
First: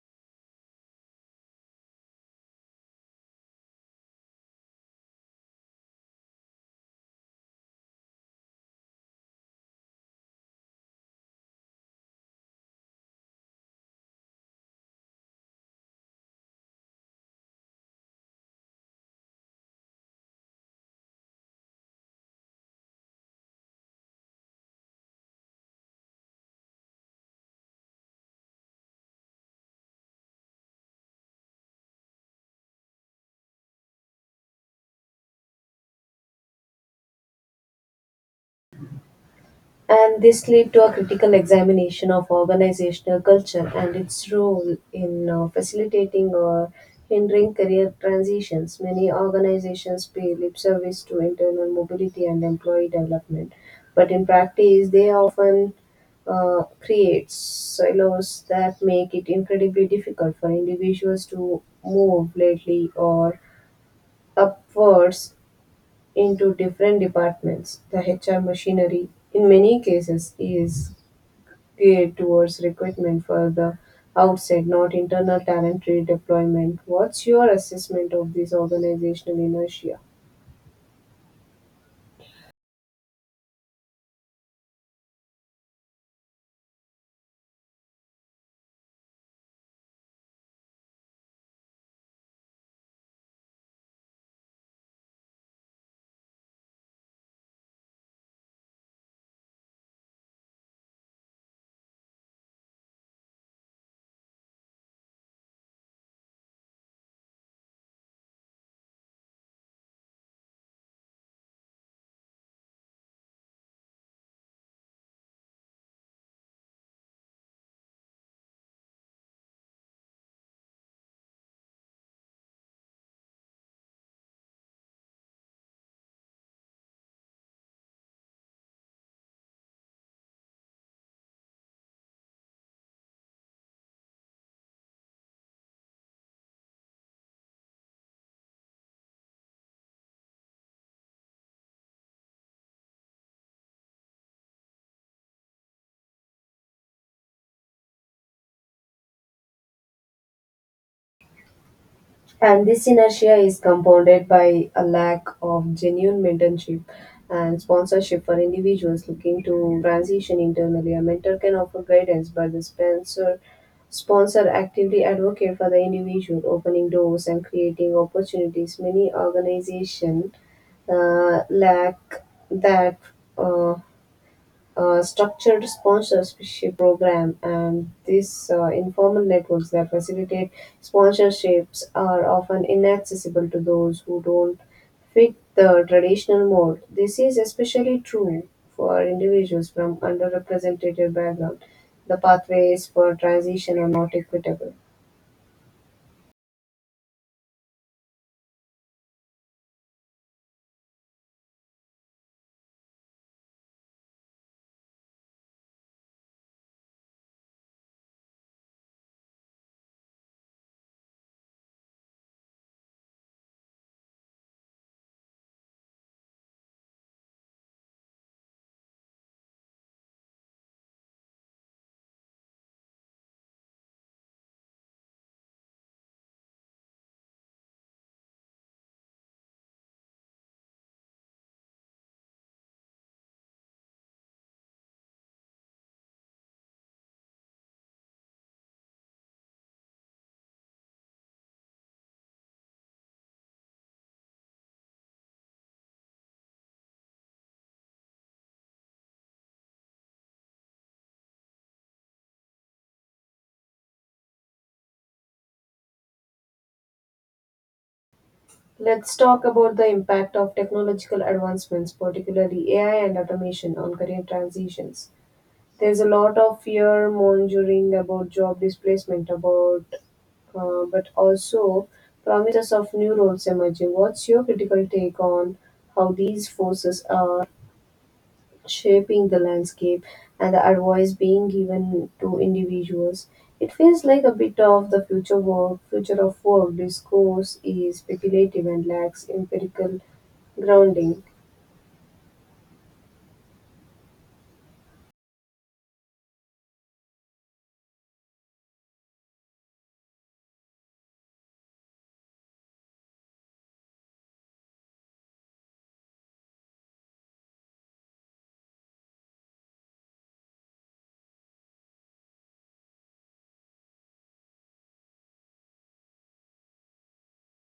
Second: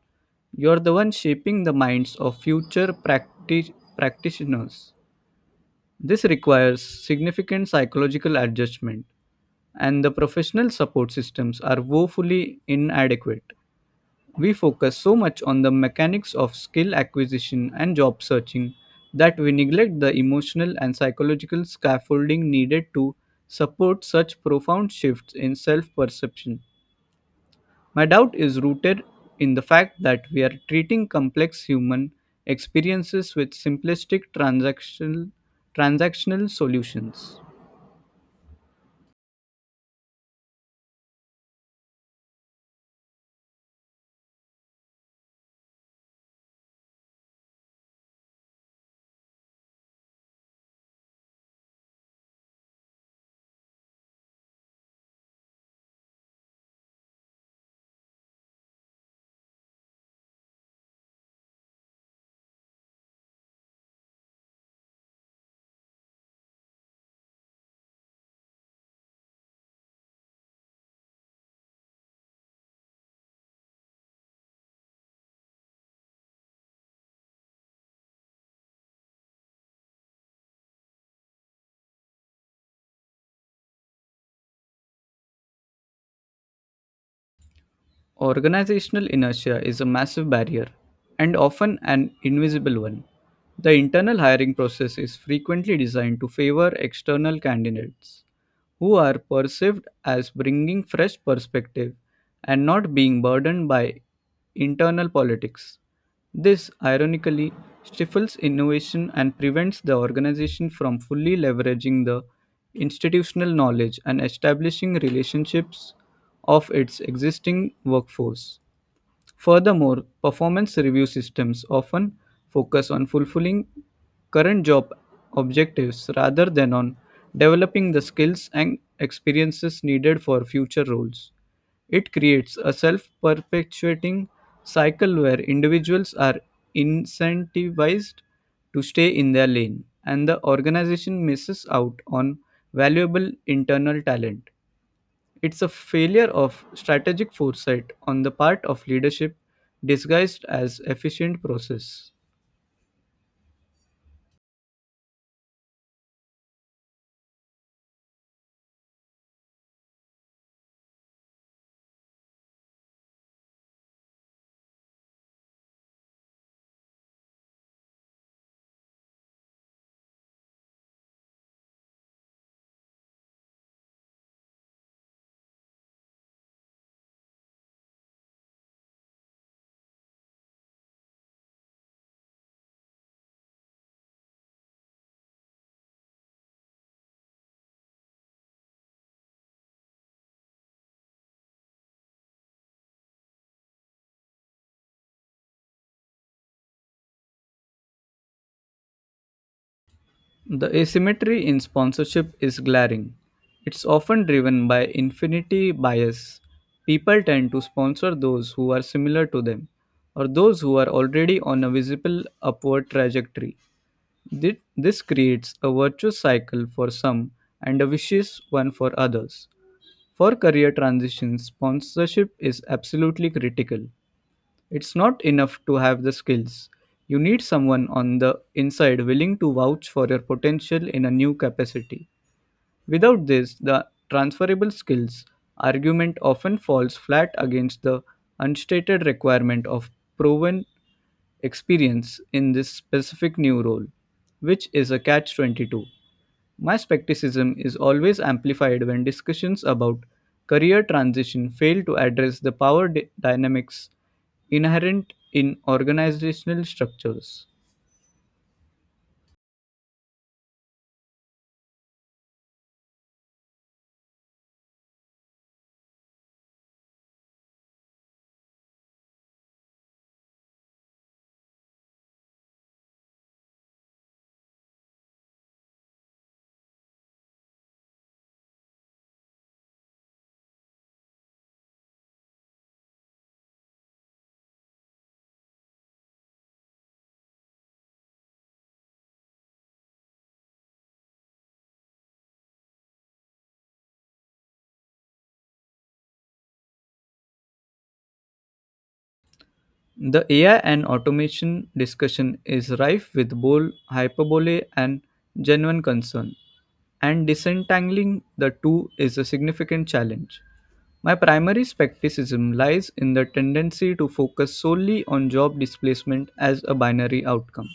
Speaker 2: You're the one shaping the minds of future practi- practitioners. This requires significant psychological adjustment, and the professional support systems are woefully inadequate. We focus so much on the mechanics of skill acquisition and job searching that we neglect the emotional and psychological scaffolding needed to support such profound shifts in self perception. My doubt is rooted in the fact that we are treating complex human experiences with simplistic transactional, transactional solutions.
Speaker 1: And this led to a critical examination of organizational culture and its role in uh, facilitating or hindering career transitions. Many organizations pay lip service to internal mobility and employee development, but in practice, they often uh, create silos that make it incredibly difficult for individuals to move lately or upwards into different departments. The H R machinery, in many cases, is geared towards recruitment for the outside, not internal talent redeployment. What's your assessment of this organizational inertia?
Speaker 2: Organizational inertia is a massive barrier, and often an invisible one. The internal hiring process is frequently designed to favor external candidates who are perceived as bringing fresh perspective and not being burdened by internal politics. This, ironically, stifles innovation and prevents the organization from fully leveraging the institutional knowledge and establishing relationships of its existing workforce. Furthermore, performance review systems often focus on fulfilling current job objectives rather than on developing the skills and experiences needed for future roles. It creates a self perpetuating cycle where individuals are incentivized to stay in their lane and the organization misses out on valuable internal talent. It's a failure of strategic foresight on the part of leadership disguised as efficient process.
Speaker 1: And this inertia is compounded by a lack of genuine mentorship and sponsorship for individuals looking to transition internally. A mentor can offer guidance, but the sponsor sponsor actively advocate for the individual, opening doors and creating opportunities. Many organizations uh, lack that uh, uh, structured sponsorship program, and these uh, informal networks that facilitate sponsorships are often inaccessible to those who don't fit the traditional mold. This is especially true for individuals from underrepresented background. The pathways for transition are not equitable.
Speaker 2: The asymmetry in sponsorship is glaring. It's often driven by infinity bias. People tend to sponsor those who are similar to them or those who are already on a visible upward trajectory. Thi- This creates a virtuous cycle for some and a vicious one for others. For career transitions, sponsorship is absolutely critical. It's not enough to have the skills. You need someone on the inside willing to vouch for your potential in a new capacity. Without this, the transferable skills argument often falls flat against the unstated requirement of proven experience in this specific new role, which is a catch twenty-two. My skepticism is always amplified when discussions about career transition fail to address the power dy- dynamics inherent in organizational structures.
Speaker 1: Let's talk about the impact of technological advancements, particularly A I and automation, on career transitions. There's a lot of fear mongering about job displacement, about uh, but also promises of new roles emerging. What's your critical take on how these forces are shaping the landscape and the advice being given to individuals? It feels like a bit of the future work, future of work discourse is speculative and lacks empirical grounding.
Speaker 2: The A I and automation discussion is rife with both hyperbole and genuine concern, and disentangling the two is a significant challenge. My primary skepticism lies in the tendency to focus solely on job displacement as a binary outcome.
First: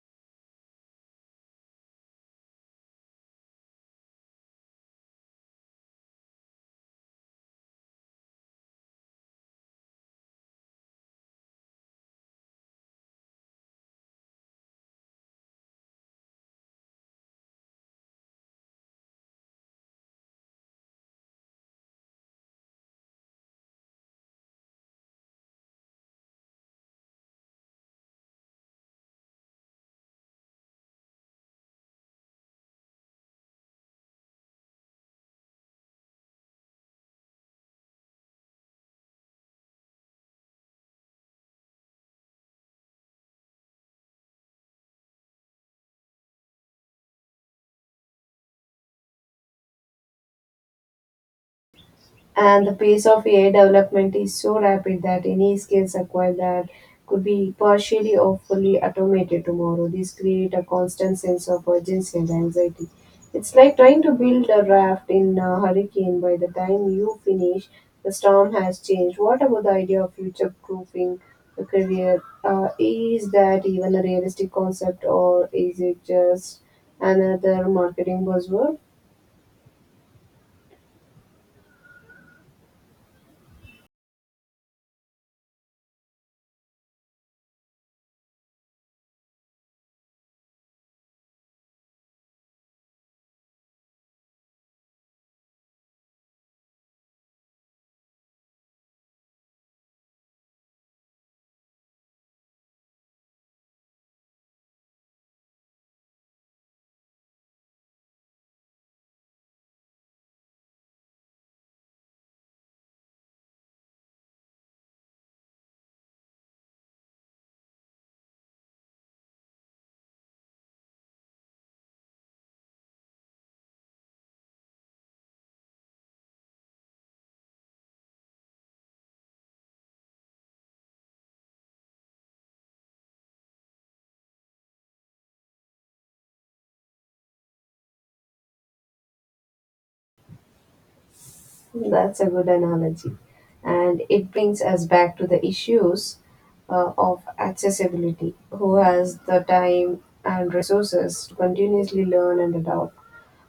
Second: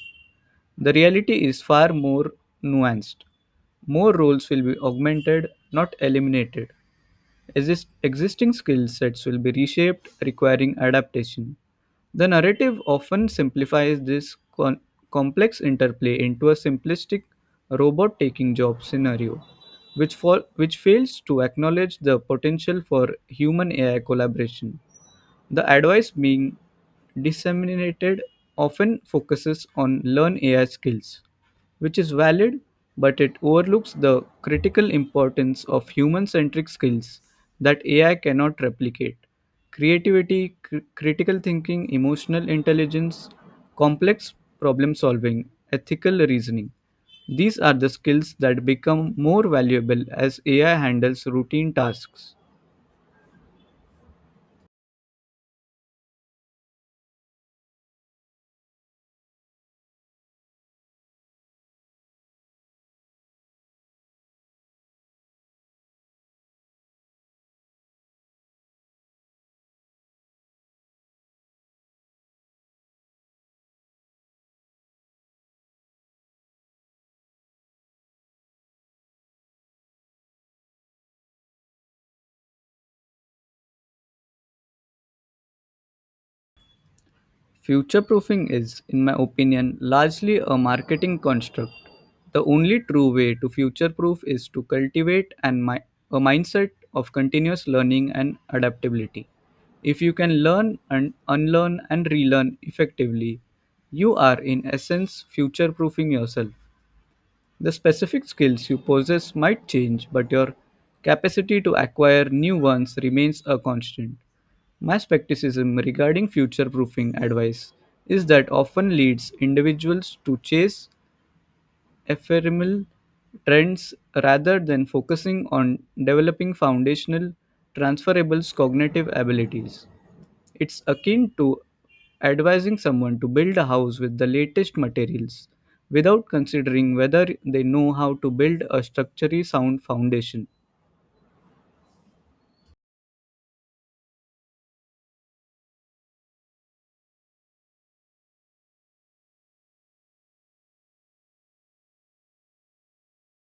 Speaker 2: The reality is far more nuanced. More roles will be augmented, not eliminated. Exist- existing skill sets will be reshaped, requiring adaptation. The narrative often simplifies this con- complex interplay into a simplistic robot taking job scenario, which, fall- which fails to acknowledge the potential for human A I collaboration. The advice being disseminated often focuses on learn A I skills, which is valid, but it overlooks the critical importance of human centric skills that A I cannot replicate. Creativity, cr- critical thinking, emotional intelligence, complex problem solving, ethical reasoning. These are the skills that become more valuable as A I handles routine tasks.
Speaker 1: And the pace of A I development is so rapid that any skills acquired that could be partially or fully automated tomorrow. This create a constant sense of urgency and anxiety. It's like trying to build a raft in a hurricane. By the time you finish, the storm has changed. What about the idea of future proofing a career? Uh, is that even a realistic concept or is it just another marketing buzzword?
Speaker 2: Future proofing is, in my opinion, largely a marketing construct. The only true way to future proof is to cultivate and mi- a mindset of continuous learning and adaptability. If you can learn and unlearn and relearn effectively, you are in essence future proofing yourself. The specific skills you possess might change, but your capacity to acquire new ones remains a constant. My skepticism regarding future proofing advice is that often leads individuals to chase ephemeral trends rather than focusing on developing foundational, transferable cognitive abilities. It's akin to advising someone to build a house with the latest materials without considering whether they know how to build a structurally sound foundation.
Speaker 1: That's a good analogy. And it brings us back to the issues uh, of accessibility. Who has the time and resources to continuously learn and adopt?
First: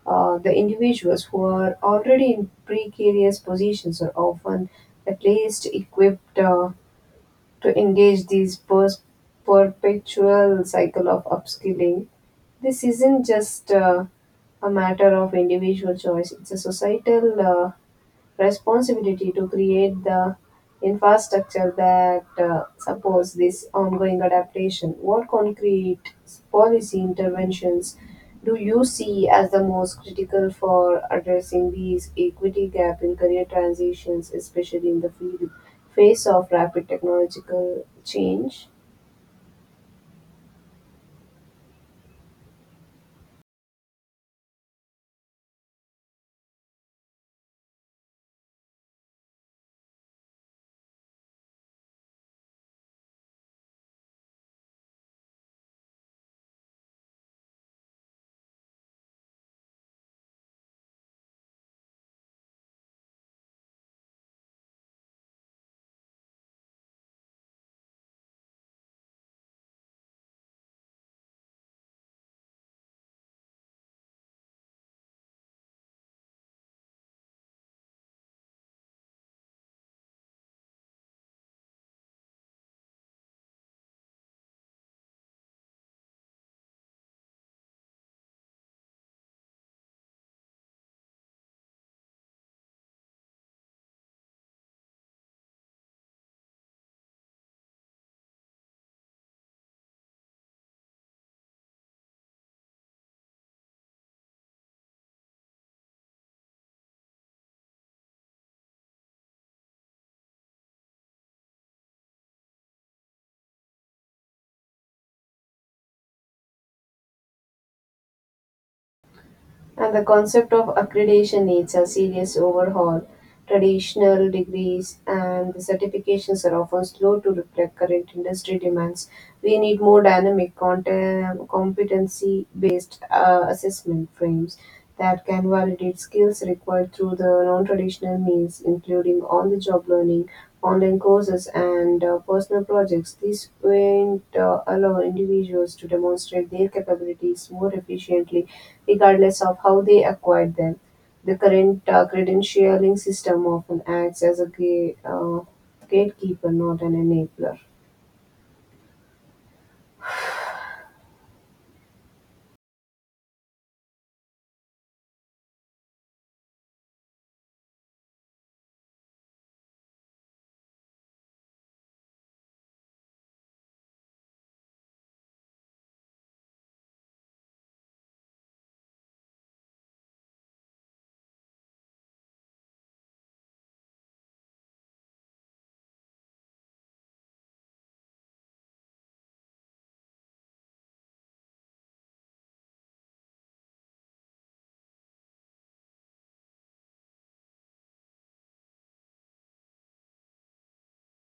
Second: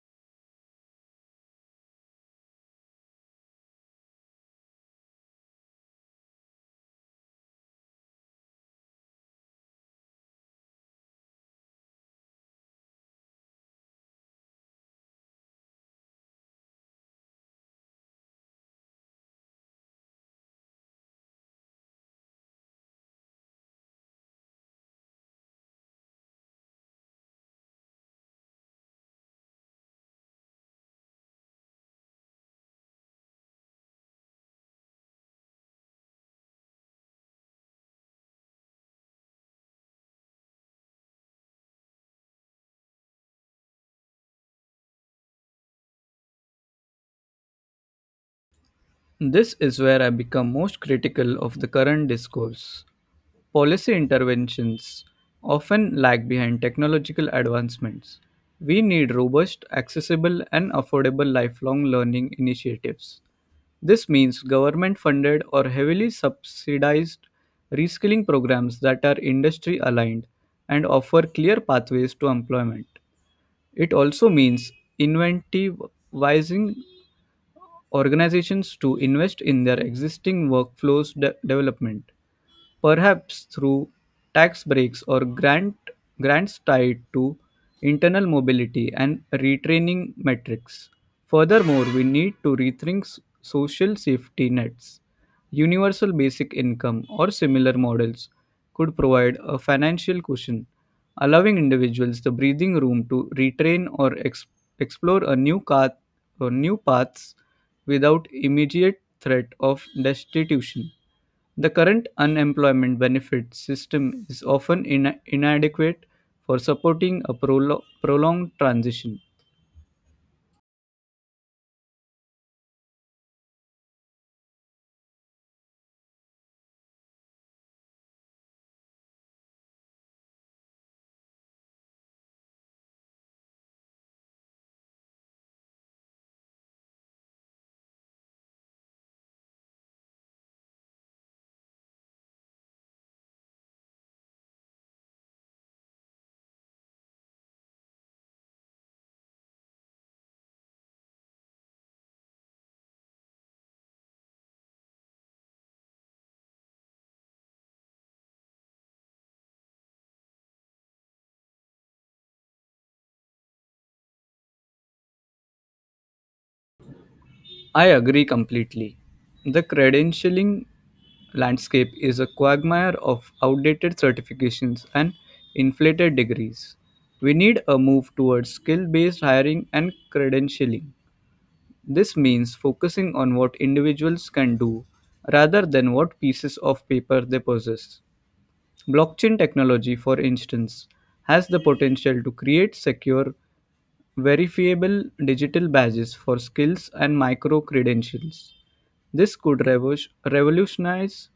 Speaker 1: Uh, the individuals who are already in precarious positions are often at least equipped uh, to engage this pers- perpetual cycle of upskilling. This isn't just uh, a matter of individual choice, it's a societal. Uh, responsibility to create the infrastructure that uh, supports this ongoing adaptation. What concrete policy interventions do you see as the most critical for addressing these equity gap in career transitions, especially in the field face of rapid technological change?
Speaker 2: This is where I become most critical of the current discourse. Policy interventions often lag behind technological advancements. We need robust, accessible, and affordable lifelong learning initiatives. This means government funded or heavily subsidized reskilling programs that are industry aligned and offer clear pathways to employment. It also means incentivizing organizations to invest in their existing workflows de- development, perhaps through tax breaks or grant, grants tied to internal mobility and retraining metrics. Furthermore, we need to rethink s- social safety nets. Universal basic income or similar models could provide a financial cushion, allowing individuals the breathing room to retrain or ex- explore a new path for new paths without immediate threat of destitution. The current unemployment benefit system is often ina- inadequate for supporting a prolo- prolonged transition.
Speaker 1: And the concept of accreditation needs a serious overhaul. Traditional degrees and certifications are often slow to reflect current industry demands. We need more dynamic, competency based uh, assessment frames that can validate skills required through the non traditional means, including on the job learning online courses, and uh, personal projects. These events uh, allow individuals to demonstrate their capabilities more efficiently, regardless of how they acquired them. The current uh, credentialing system often acts as a gate, uh, gatekeeper, not an enabler.
Speaker 2: I agree completely. The credentialing landscape is a quagmire of outdated certifications and inflated degrees. We need a move towards skill based hiring and credentialing. This means focusing on what individuals can do rather than what pieces of paper they possess. Blockchain technology, for instance, has the potential to create secure, verifiable digital badges for skills and micro credentials. This could revo- revolutionize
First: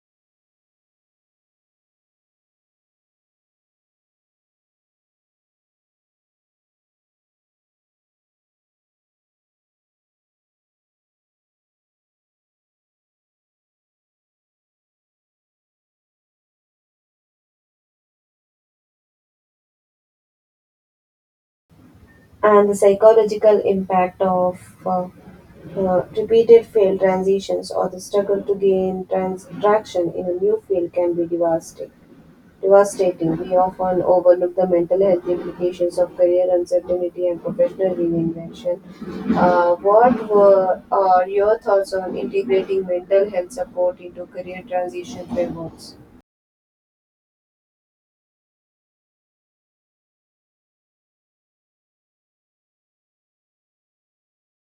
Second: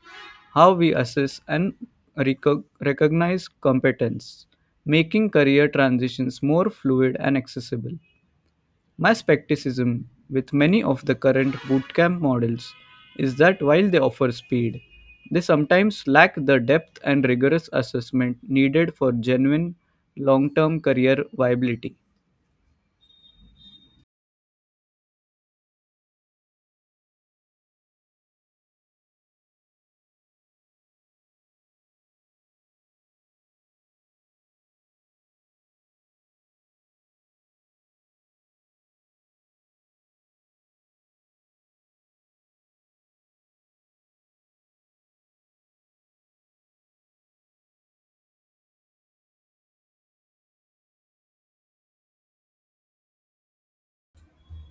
Speaker 2: how we assess and reco- recognize competence, making career transitions more fluid and accessible. My skepticism with many of the current bootcamp models is that while they offer speed, they sometimes lack the depth and rigorous assessment needed for genuine long term career viability.
Speaker 1: And the psychological impact of uh, uh, repeated failed transitions or the struggle to gain trans- traction in a new field can be devastating. devastating. We often overlook the mental health implications of career uncertainty and professional reinvention. Uh, what were are your thoughts on integrating mental health support into career transition frameworks?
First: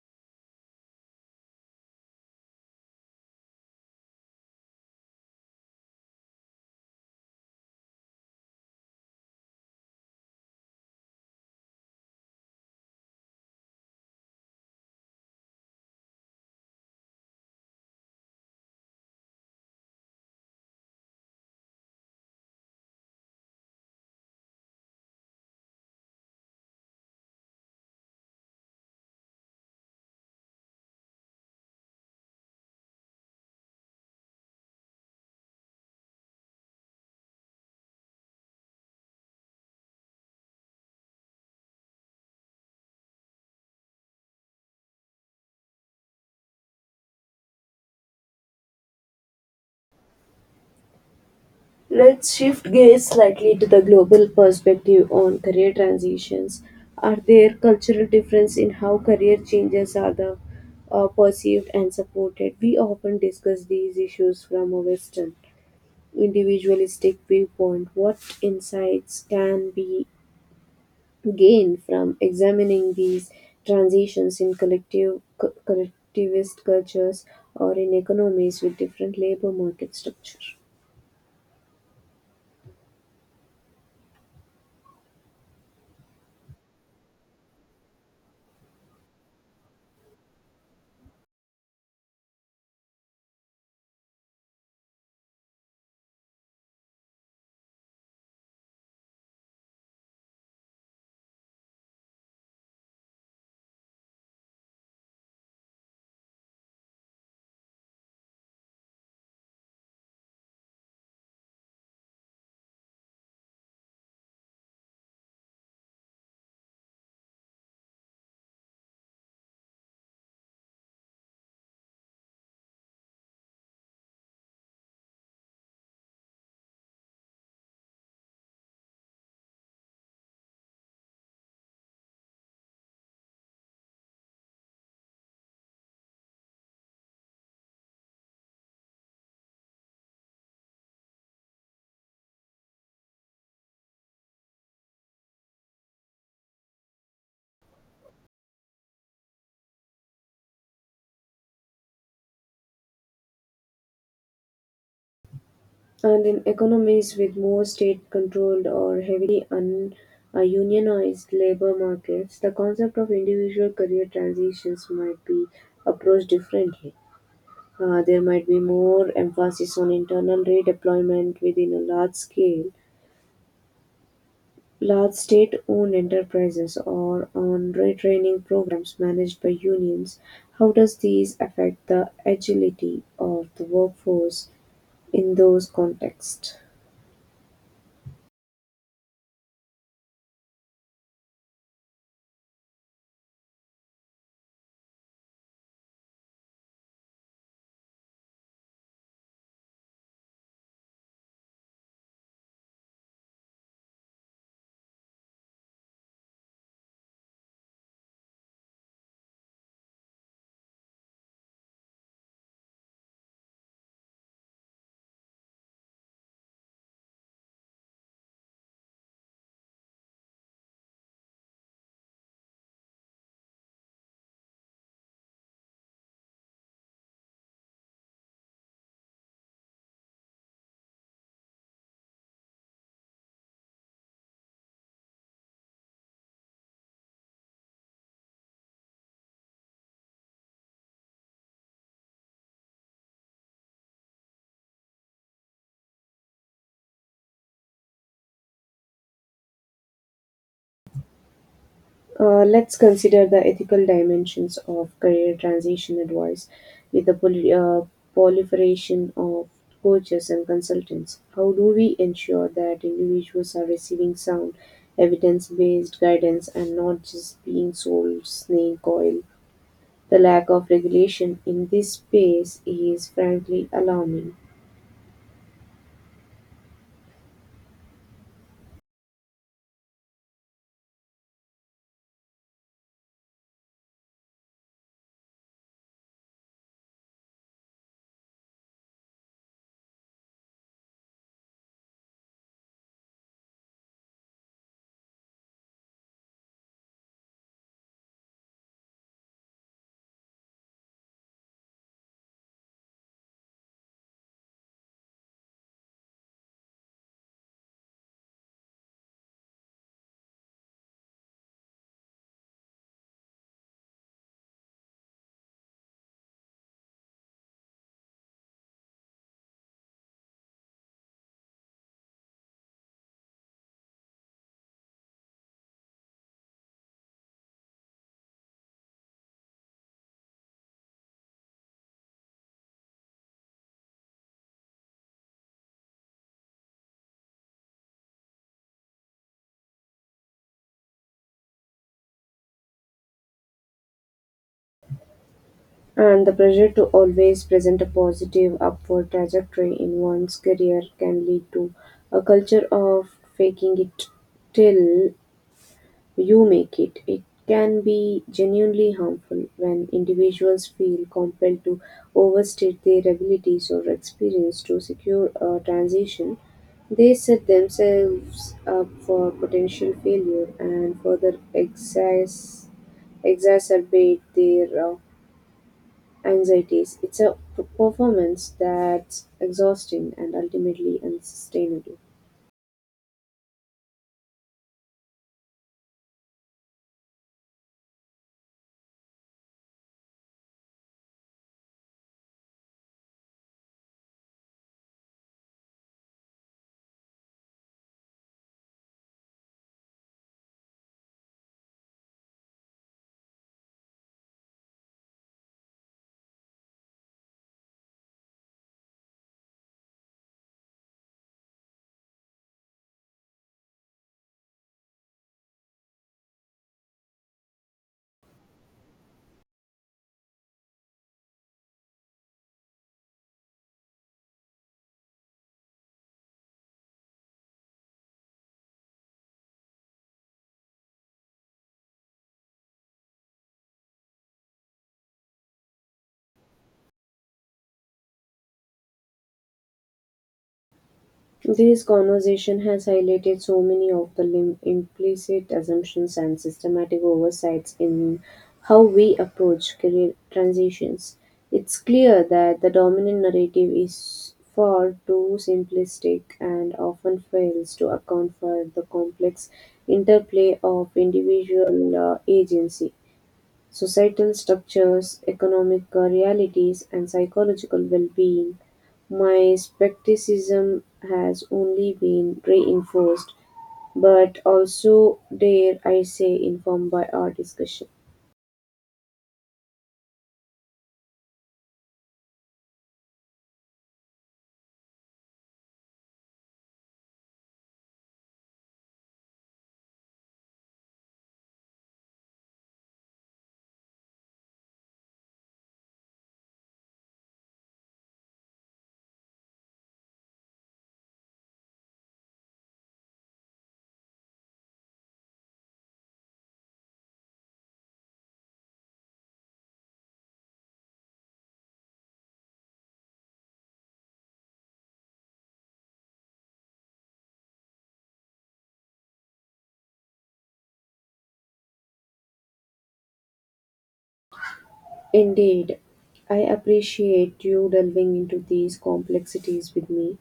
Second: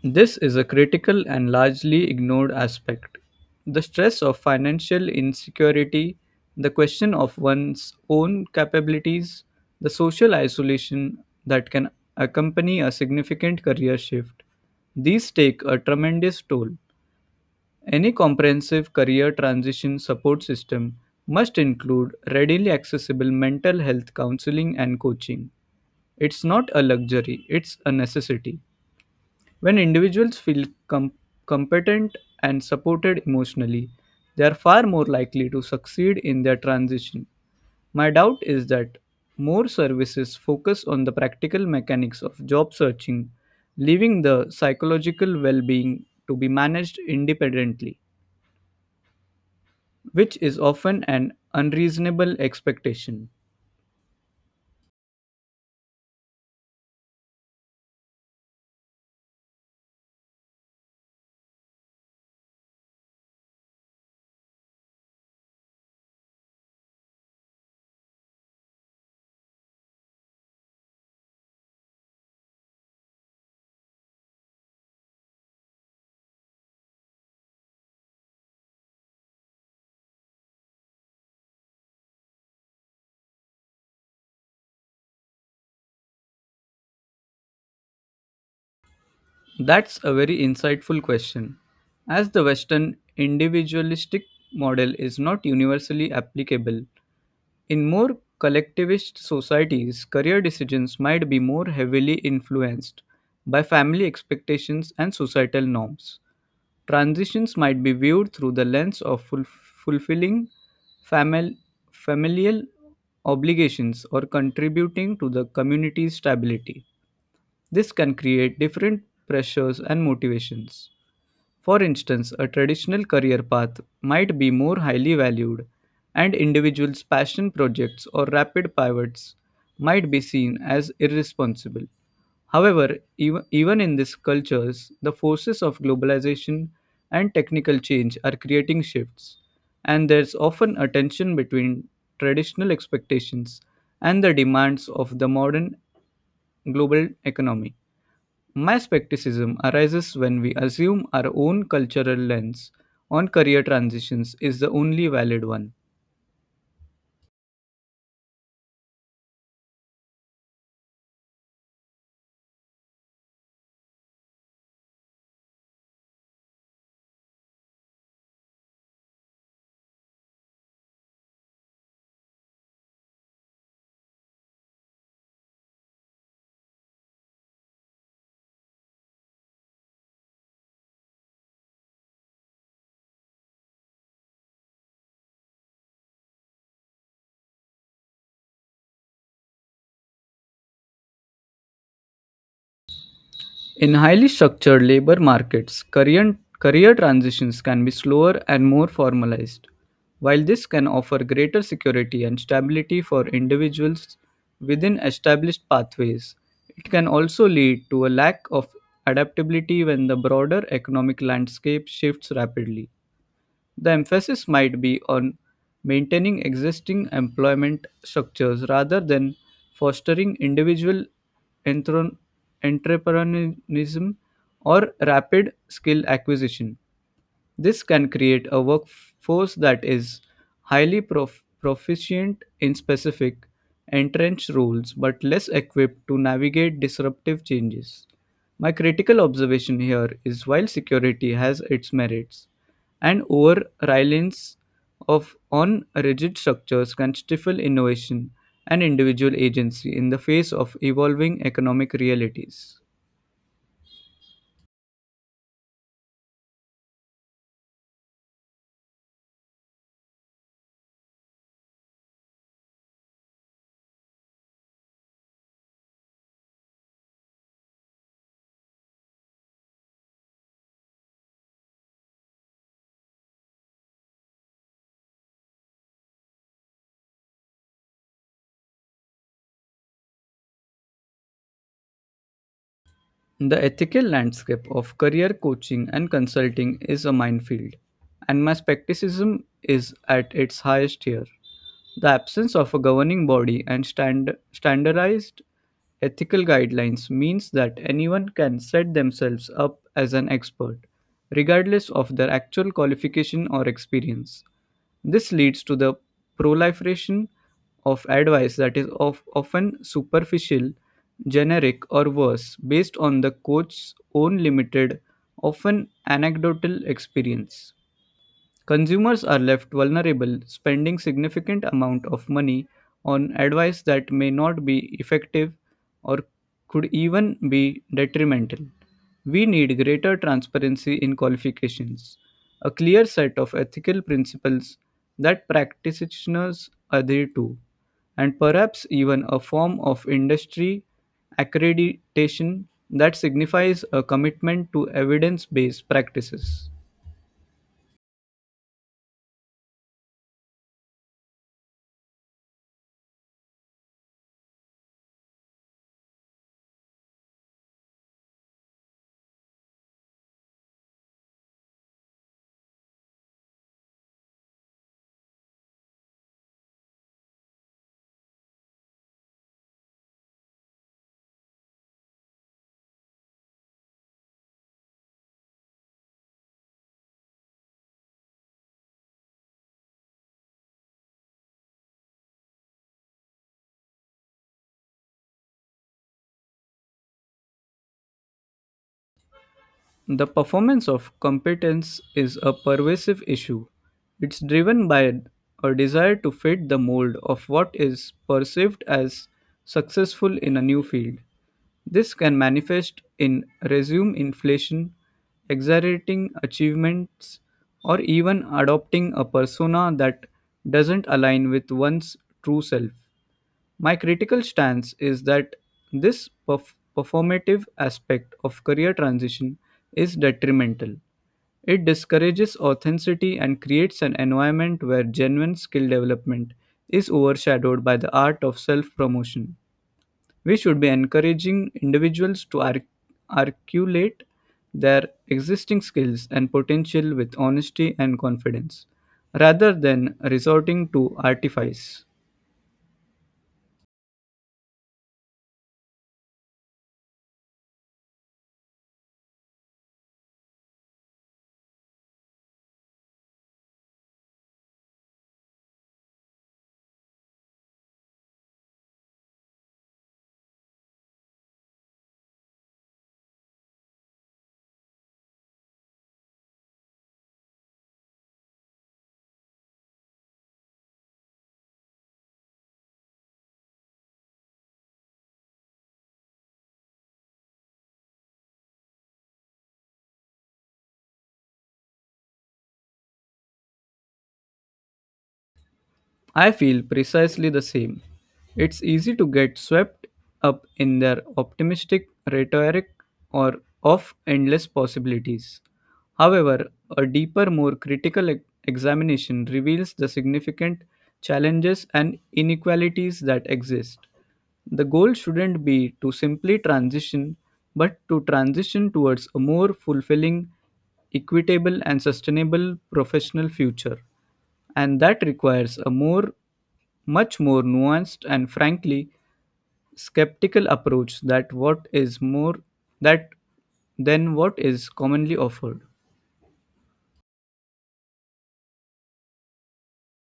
Speaker 2: This is a critical and largely ignored aspect. The stress of financial insecurity, the question of one's own capabilities, the social isolation that can accompany a significant career shift. These take a tremendous toll. Any comprehensive career transition support system must include readily accessible mental health counseling and coaching. It's not a luxury, it's a necessity. When individuals feel com- competent and supported emotionally, they are far more likely to succeed in their transition. My doubt is that more services focus on the practical mechanics of job searching, leaving the psychological well being to be managed independently, which is often an unreasonable
Speaker 1: Let's shift gears
Speaker 2: expectation.
Speaker 1: slightly to the global perspective on career transitions. Are there cultural differences in how career changes are the, uh, perceived and supported? We often discuss these issues from a Western individualistic viewpoint. What insights can be gained from examining these transitions in collective, co- collectivist cultures or in economies with different labor market structure?
Speaker 2: That's a very insightful question. As the Western individualistic model is not universally applicable, in more collectivist societies, career decisions might be more heavily influenced by family expectations and societal norms. Transitions might be viewed through the lens of ful- fulfilling famil- familial obligations or contributing to the community's stability. This can create different pressures and motivations. For instance, a traditional career path might be more highly valued, and individuals' passion projects or rapid pivots might be seen as irresponsible. However, ev- even in these cultures, the forces of globalization and technical change are creating shifts, and there's often a tension between traditional expectations and the demands of the modern global economy. My skepticism arises when we assume our own cultural lens on career transitions is the only valid one.
Speaker 1: And in economies with more state controlled or heavily un, uh, unionized labor markets, the concept of individual career transitions might be approached differently. Uh, there might be more emphasis on internal redeployment within a large scale, large state owned enterprises, or on retraining programs managed by unions. How does these affect the agility of the workforce in those contexts?
Speaker 2: In highly structured labor markets, career, career transitions can be slower and more formalized. While this can offer greater security and stability for individuals within established pathways, it can also lead to a lack of adaptability when the broader economic landscape shifts rapidly. The emphasis might be on maintaining existing employment structures rather than fostering individual entron- entrepreneurialism or rapid skill acquisition. This can create a workforce that is highly prof- proficient in specific, entrenched roles but less equipped to navigate disruptive changes. My critical observation here is while security has its merits, an over reliance of on rigid structures can stifle innovation and individual agency in the face of evolving economic
Speaker 1: Uh, let's
Speaker 2: realities.
Speaker 1: consider the ethical dimensions of career transition advice with the poli- uh, proliferation of coaches and consultants. How do we ensure that individuals are receiving sound, evidence based guidance and not just being sold snake oil? The lack of regulation in this space is frankly alarming.
Speaker 2: The ethical landscape of career coaching and consulting is a minefield, and my skepticism is at its highest here. The absence of a governing body and stand- standardized ethical guidelines means that anyone can set themselves up as an expert, regardless of their actual qualification or experience. This leads to the proliferation of advice that is of often superficial, generic, or worse, based on the coach's own limited, often anecdotal experience. Consumers are left vulnerable, spending significant amount of money on advice that may not be effective or could even be detrimental. We need greater transparency in qualifications, a clear set of ethical principles that practitioners adhere to, and perhaps even a form of industry accreditation that signifies a commitment to evidence based
Speaker 1: And the pressure
Speaker 2: practices.
Speaker 1: to always present a positive upward trajectory in one's career can lead to a culture of faking it till you make it. It can be genuinely harmful when individuals feel compelled to overstate their abilities or experience to secure a transition. They set themselves up for potential failure and further excess, exacerbate their uh, anxieties. It's a p- performance that's exhausting and ultimately unsustainable.
Speaker 2: The performance of competence is a pervasive issue. It's driven by a desire to fit the mold of what is perceived as successful in a new field. This can manifest in resume inflation, exaggerating achievements, or even adopting a persona that doesn't align with one's true self. My critical stance is that this perf- performative aspect of career transition is detrimental. It discourages authenticity and creates an environment where genuine skill development is overshadowed by the art of self promotion. We should be encouraging individuals to arc- articulate their existing skills and potential with honesty and confidence, rather than resorting to
Speaker 1: This
Speaker 2: artifice.
Speaker 1: conversation has highlighted so many of the lim- implicit assumptions and systematic oversights in how we approach career transitions. It's clear that the dominant narrative is far too simplistic and often fails to account for the complex interplay of individual uh, agency, societal structures, economic realities, and psychological well-being. My skepticism has only been reinforced, but also, dare I say, informed by our discussion.
Speaker 2: I feel precisely the same. It's easy to get swept up in their optimistic rhetoric or of endless possibilities. However, a deeper, more critical e- examination reveals the significant challenges and inequalities that exist. The goal shouldn't be to simply transition, but to transition towards a more fulfilling, equitable, and sustainable professional future, and that requires a more much more nuanced and frankly skeptical approach that what is more that than what is commonly
Speaker 1: Indeed,
Speaker 2: offered.
Speaker 1: I appreciate you delving into these complexities with me.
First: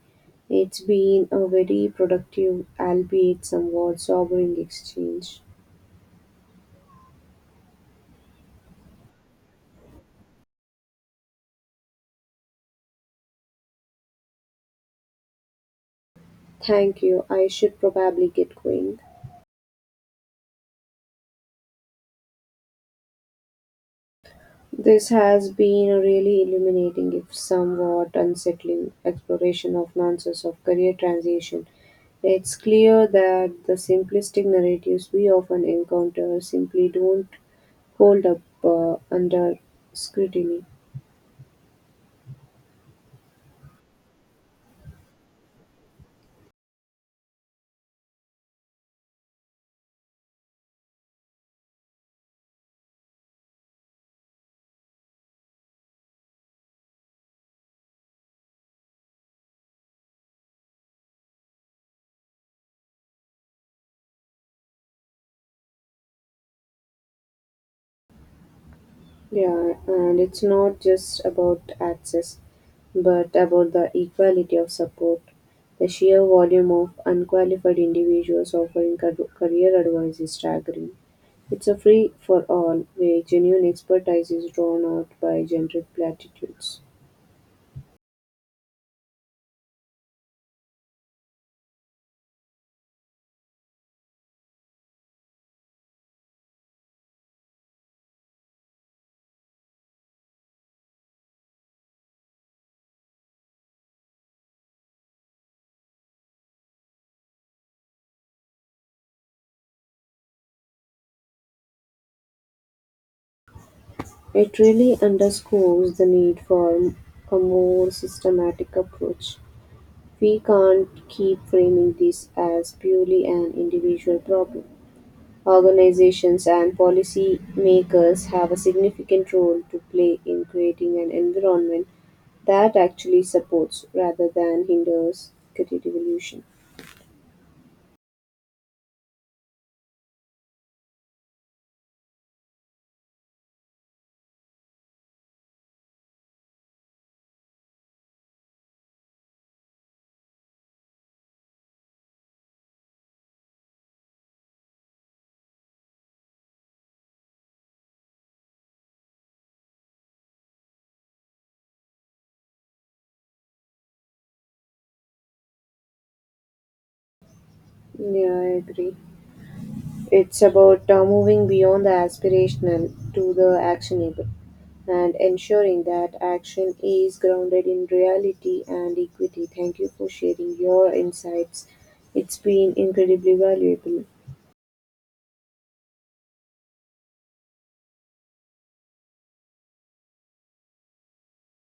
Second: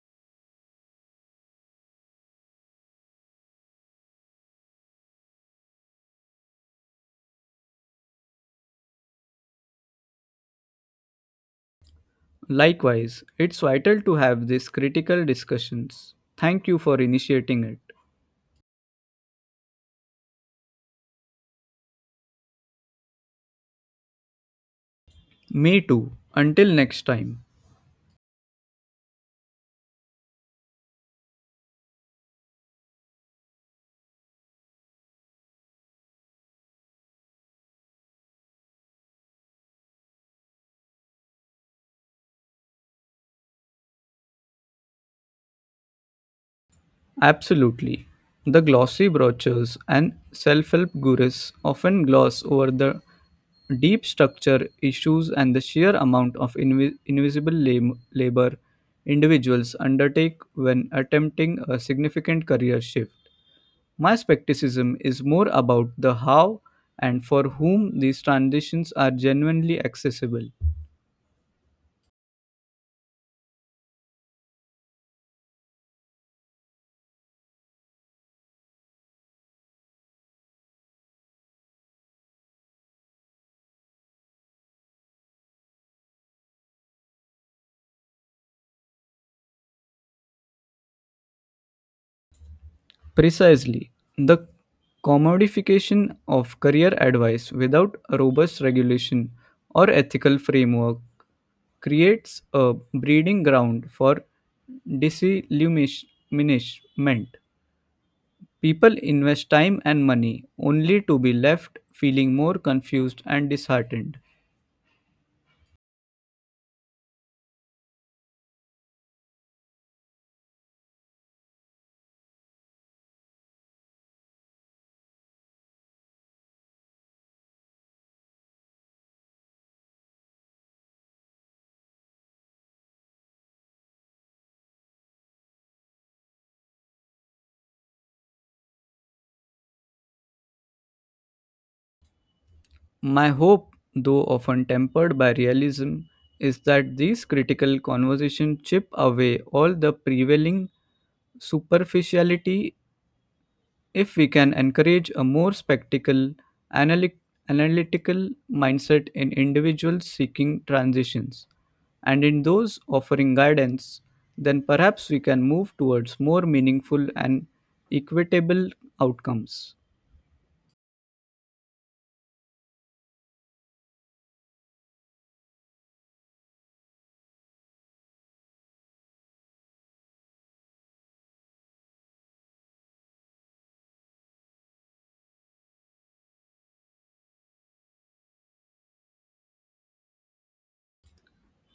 Speaker 1: It's been a very productive, albeit somewhat sobering exchange.
Speaker 2: Likewise, it's vital to have these critical discussions. Thank you for
Speaker 1: Thank you. I
Speaker 2: initiating it.
Speaker 1: should probably get going. This has
Speaker 2: Me
Speaker 1: been a
Speaker 2: too.
Speaker 1: really
Speaker 2: Until next
Speaker 1: illuminating, if
Speaker 2: time.
Speaker 1: somewhat unsettling, exploration of nuances of career transition. It's clear that the simplistic narratives we often encounter simply don't hold up uh, under scrutiny.
Speaker 2: Absolutely. The glossy brochures and self help gurus often gloss over the deep structure issues and the sheer amount of invi- invisible lab- labor individuals undertake when attempting a significant career shift. My skepticism is more about the how and for whom these transitions are
Speaker 1: Yeah,
Speaker 2: genuinely
Speaker 1: and it's
Speaker 2: accessible.
Speaker 1: not just about access, but about the equality of support. The sheer volume of unqualified individuals offering car- career advice is staggering. It's a free for all where genuine expertise is drawn out by generic platitudes.
Speaker 2: Precisely. The commodification of career advice without a robust regulation or ethical framework creates a breeding ground for disillumination. People invest time and money only to be left feeling more confused and disheartened.
Speaker 1: It really underscores the need for a more systematic approach. We can't keep framing this as purely an individual problem. Organizations and policy makers have a significant role to play in creating an environment that actually supports rather than hinders creative evolution.
Speaker 2: My hope, though often tempered by realism, is that these critical conversations chip away all the prevailing superficiality. If we can encourage a more spectacle, analy- analytical mindset in individuals seeking transitions and in those offering guidance, then perhaps we can move towards more meaningful and
Speaker 1: Yeah, I
Speaker 2: equitable
Speaker 1: agree.
Speaker 2: outcomes.
Speaker 1: It's about uh, moving beyond the aspirational to the actionable and ensuring that action is grounded in reality and equity. Thank you for sharing your insights. It's been incredibly valuable.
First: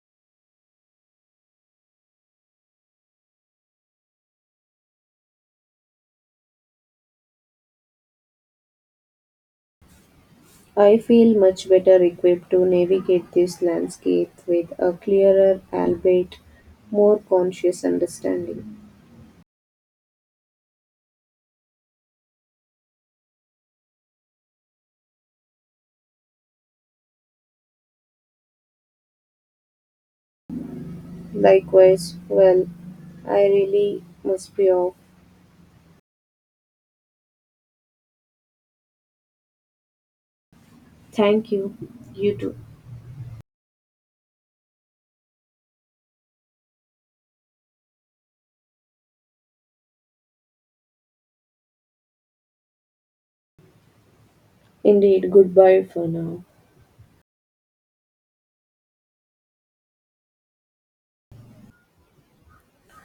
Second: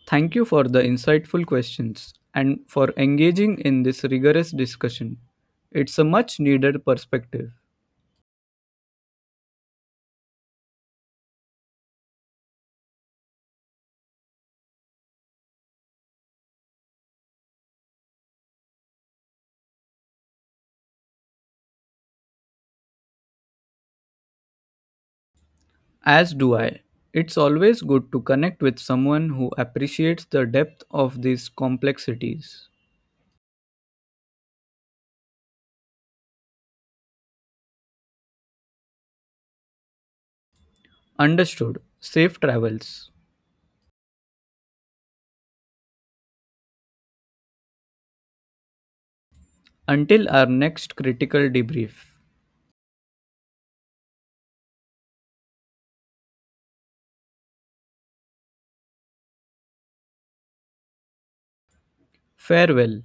Speaker 2: Thank you for the insightful questions and for engaging in this rigorous discussion. It's a much needed perspective,
Speaker 1: I feel much better equipped to navigate this landscape with a clearer, albeit more conscious understanding.
Speaker 2: as do I. It's always good to connect with someone who appreciates the depth of these
Speaker 1: Likewise, well,
Speaker 2: complexities.
Speaker 1: I really must be off. Thank you.
Speaker 2: Understood.
Speaker 1: You
Speaker 2: Safe
Speaker 1: too.
Speaker 2: travels. Until our next critical debrief.
Speaker 1: Indeed, goodbye for now.
Speaker 2: Farewell.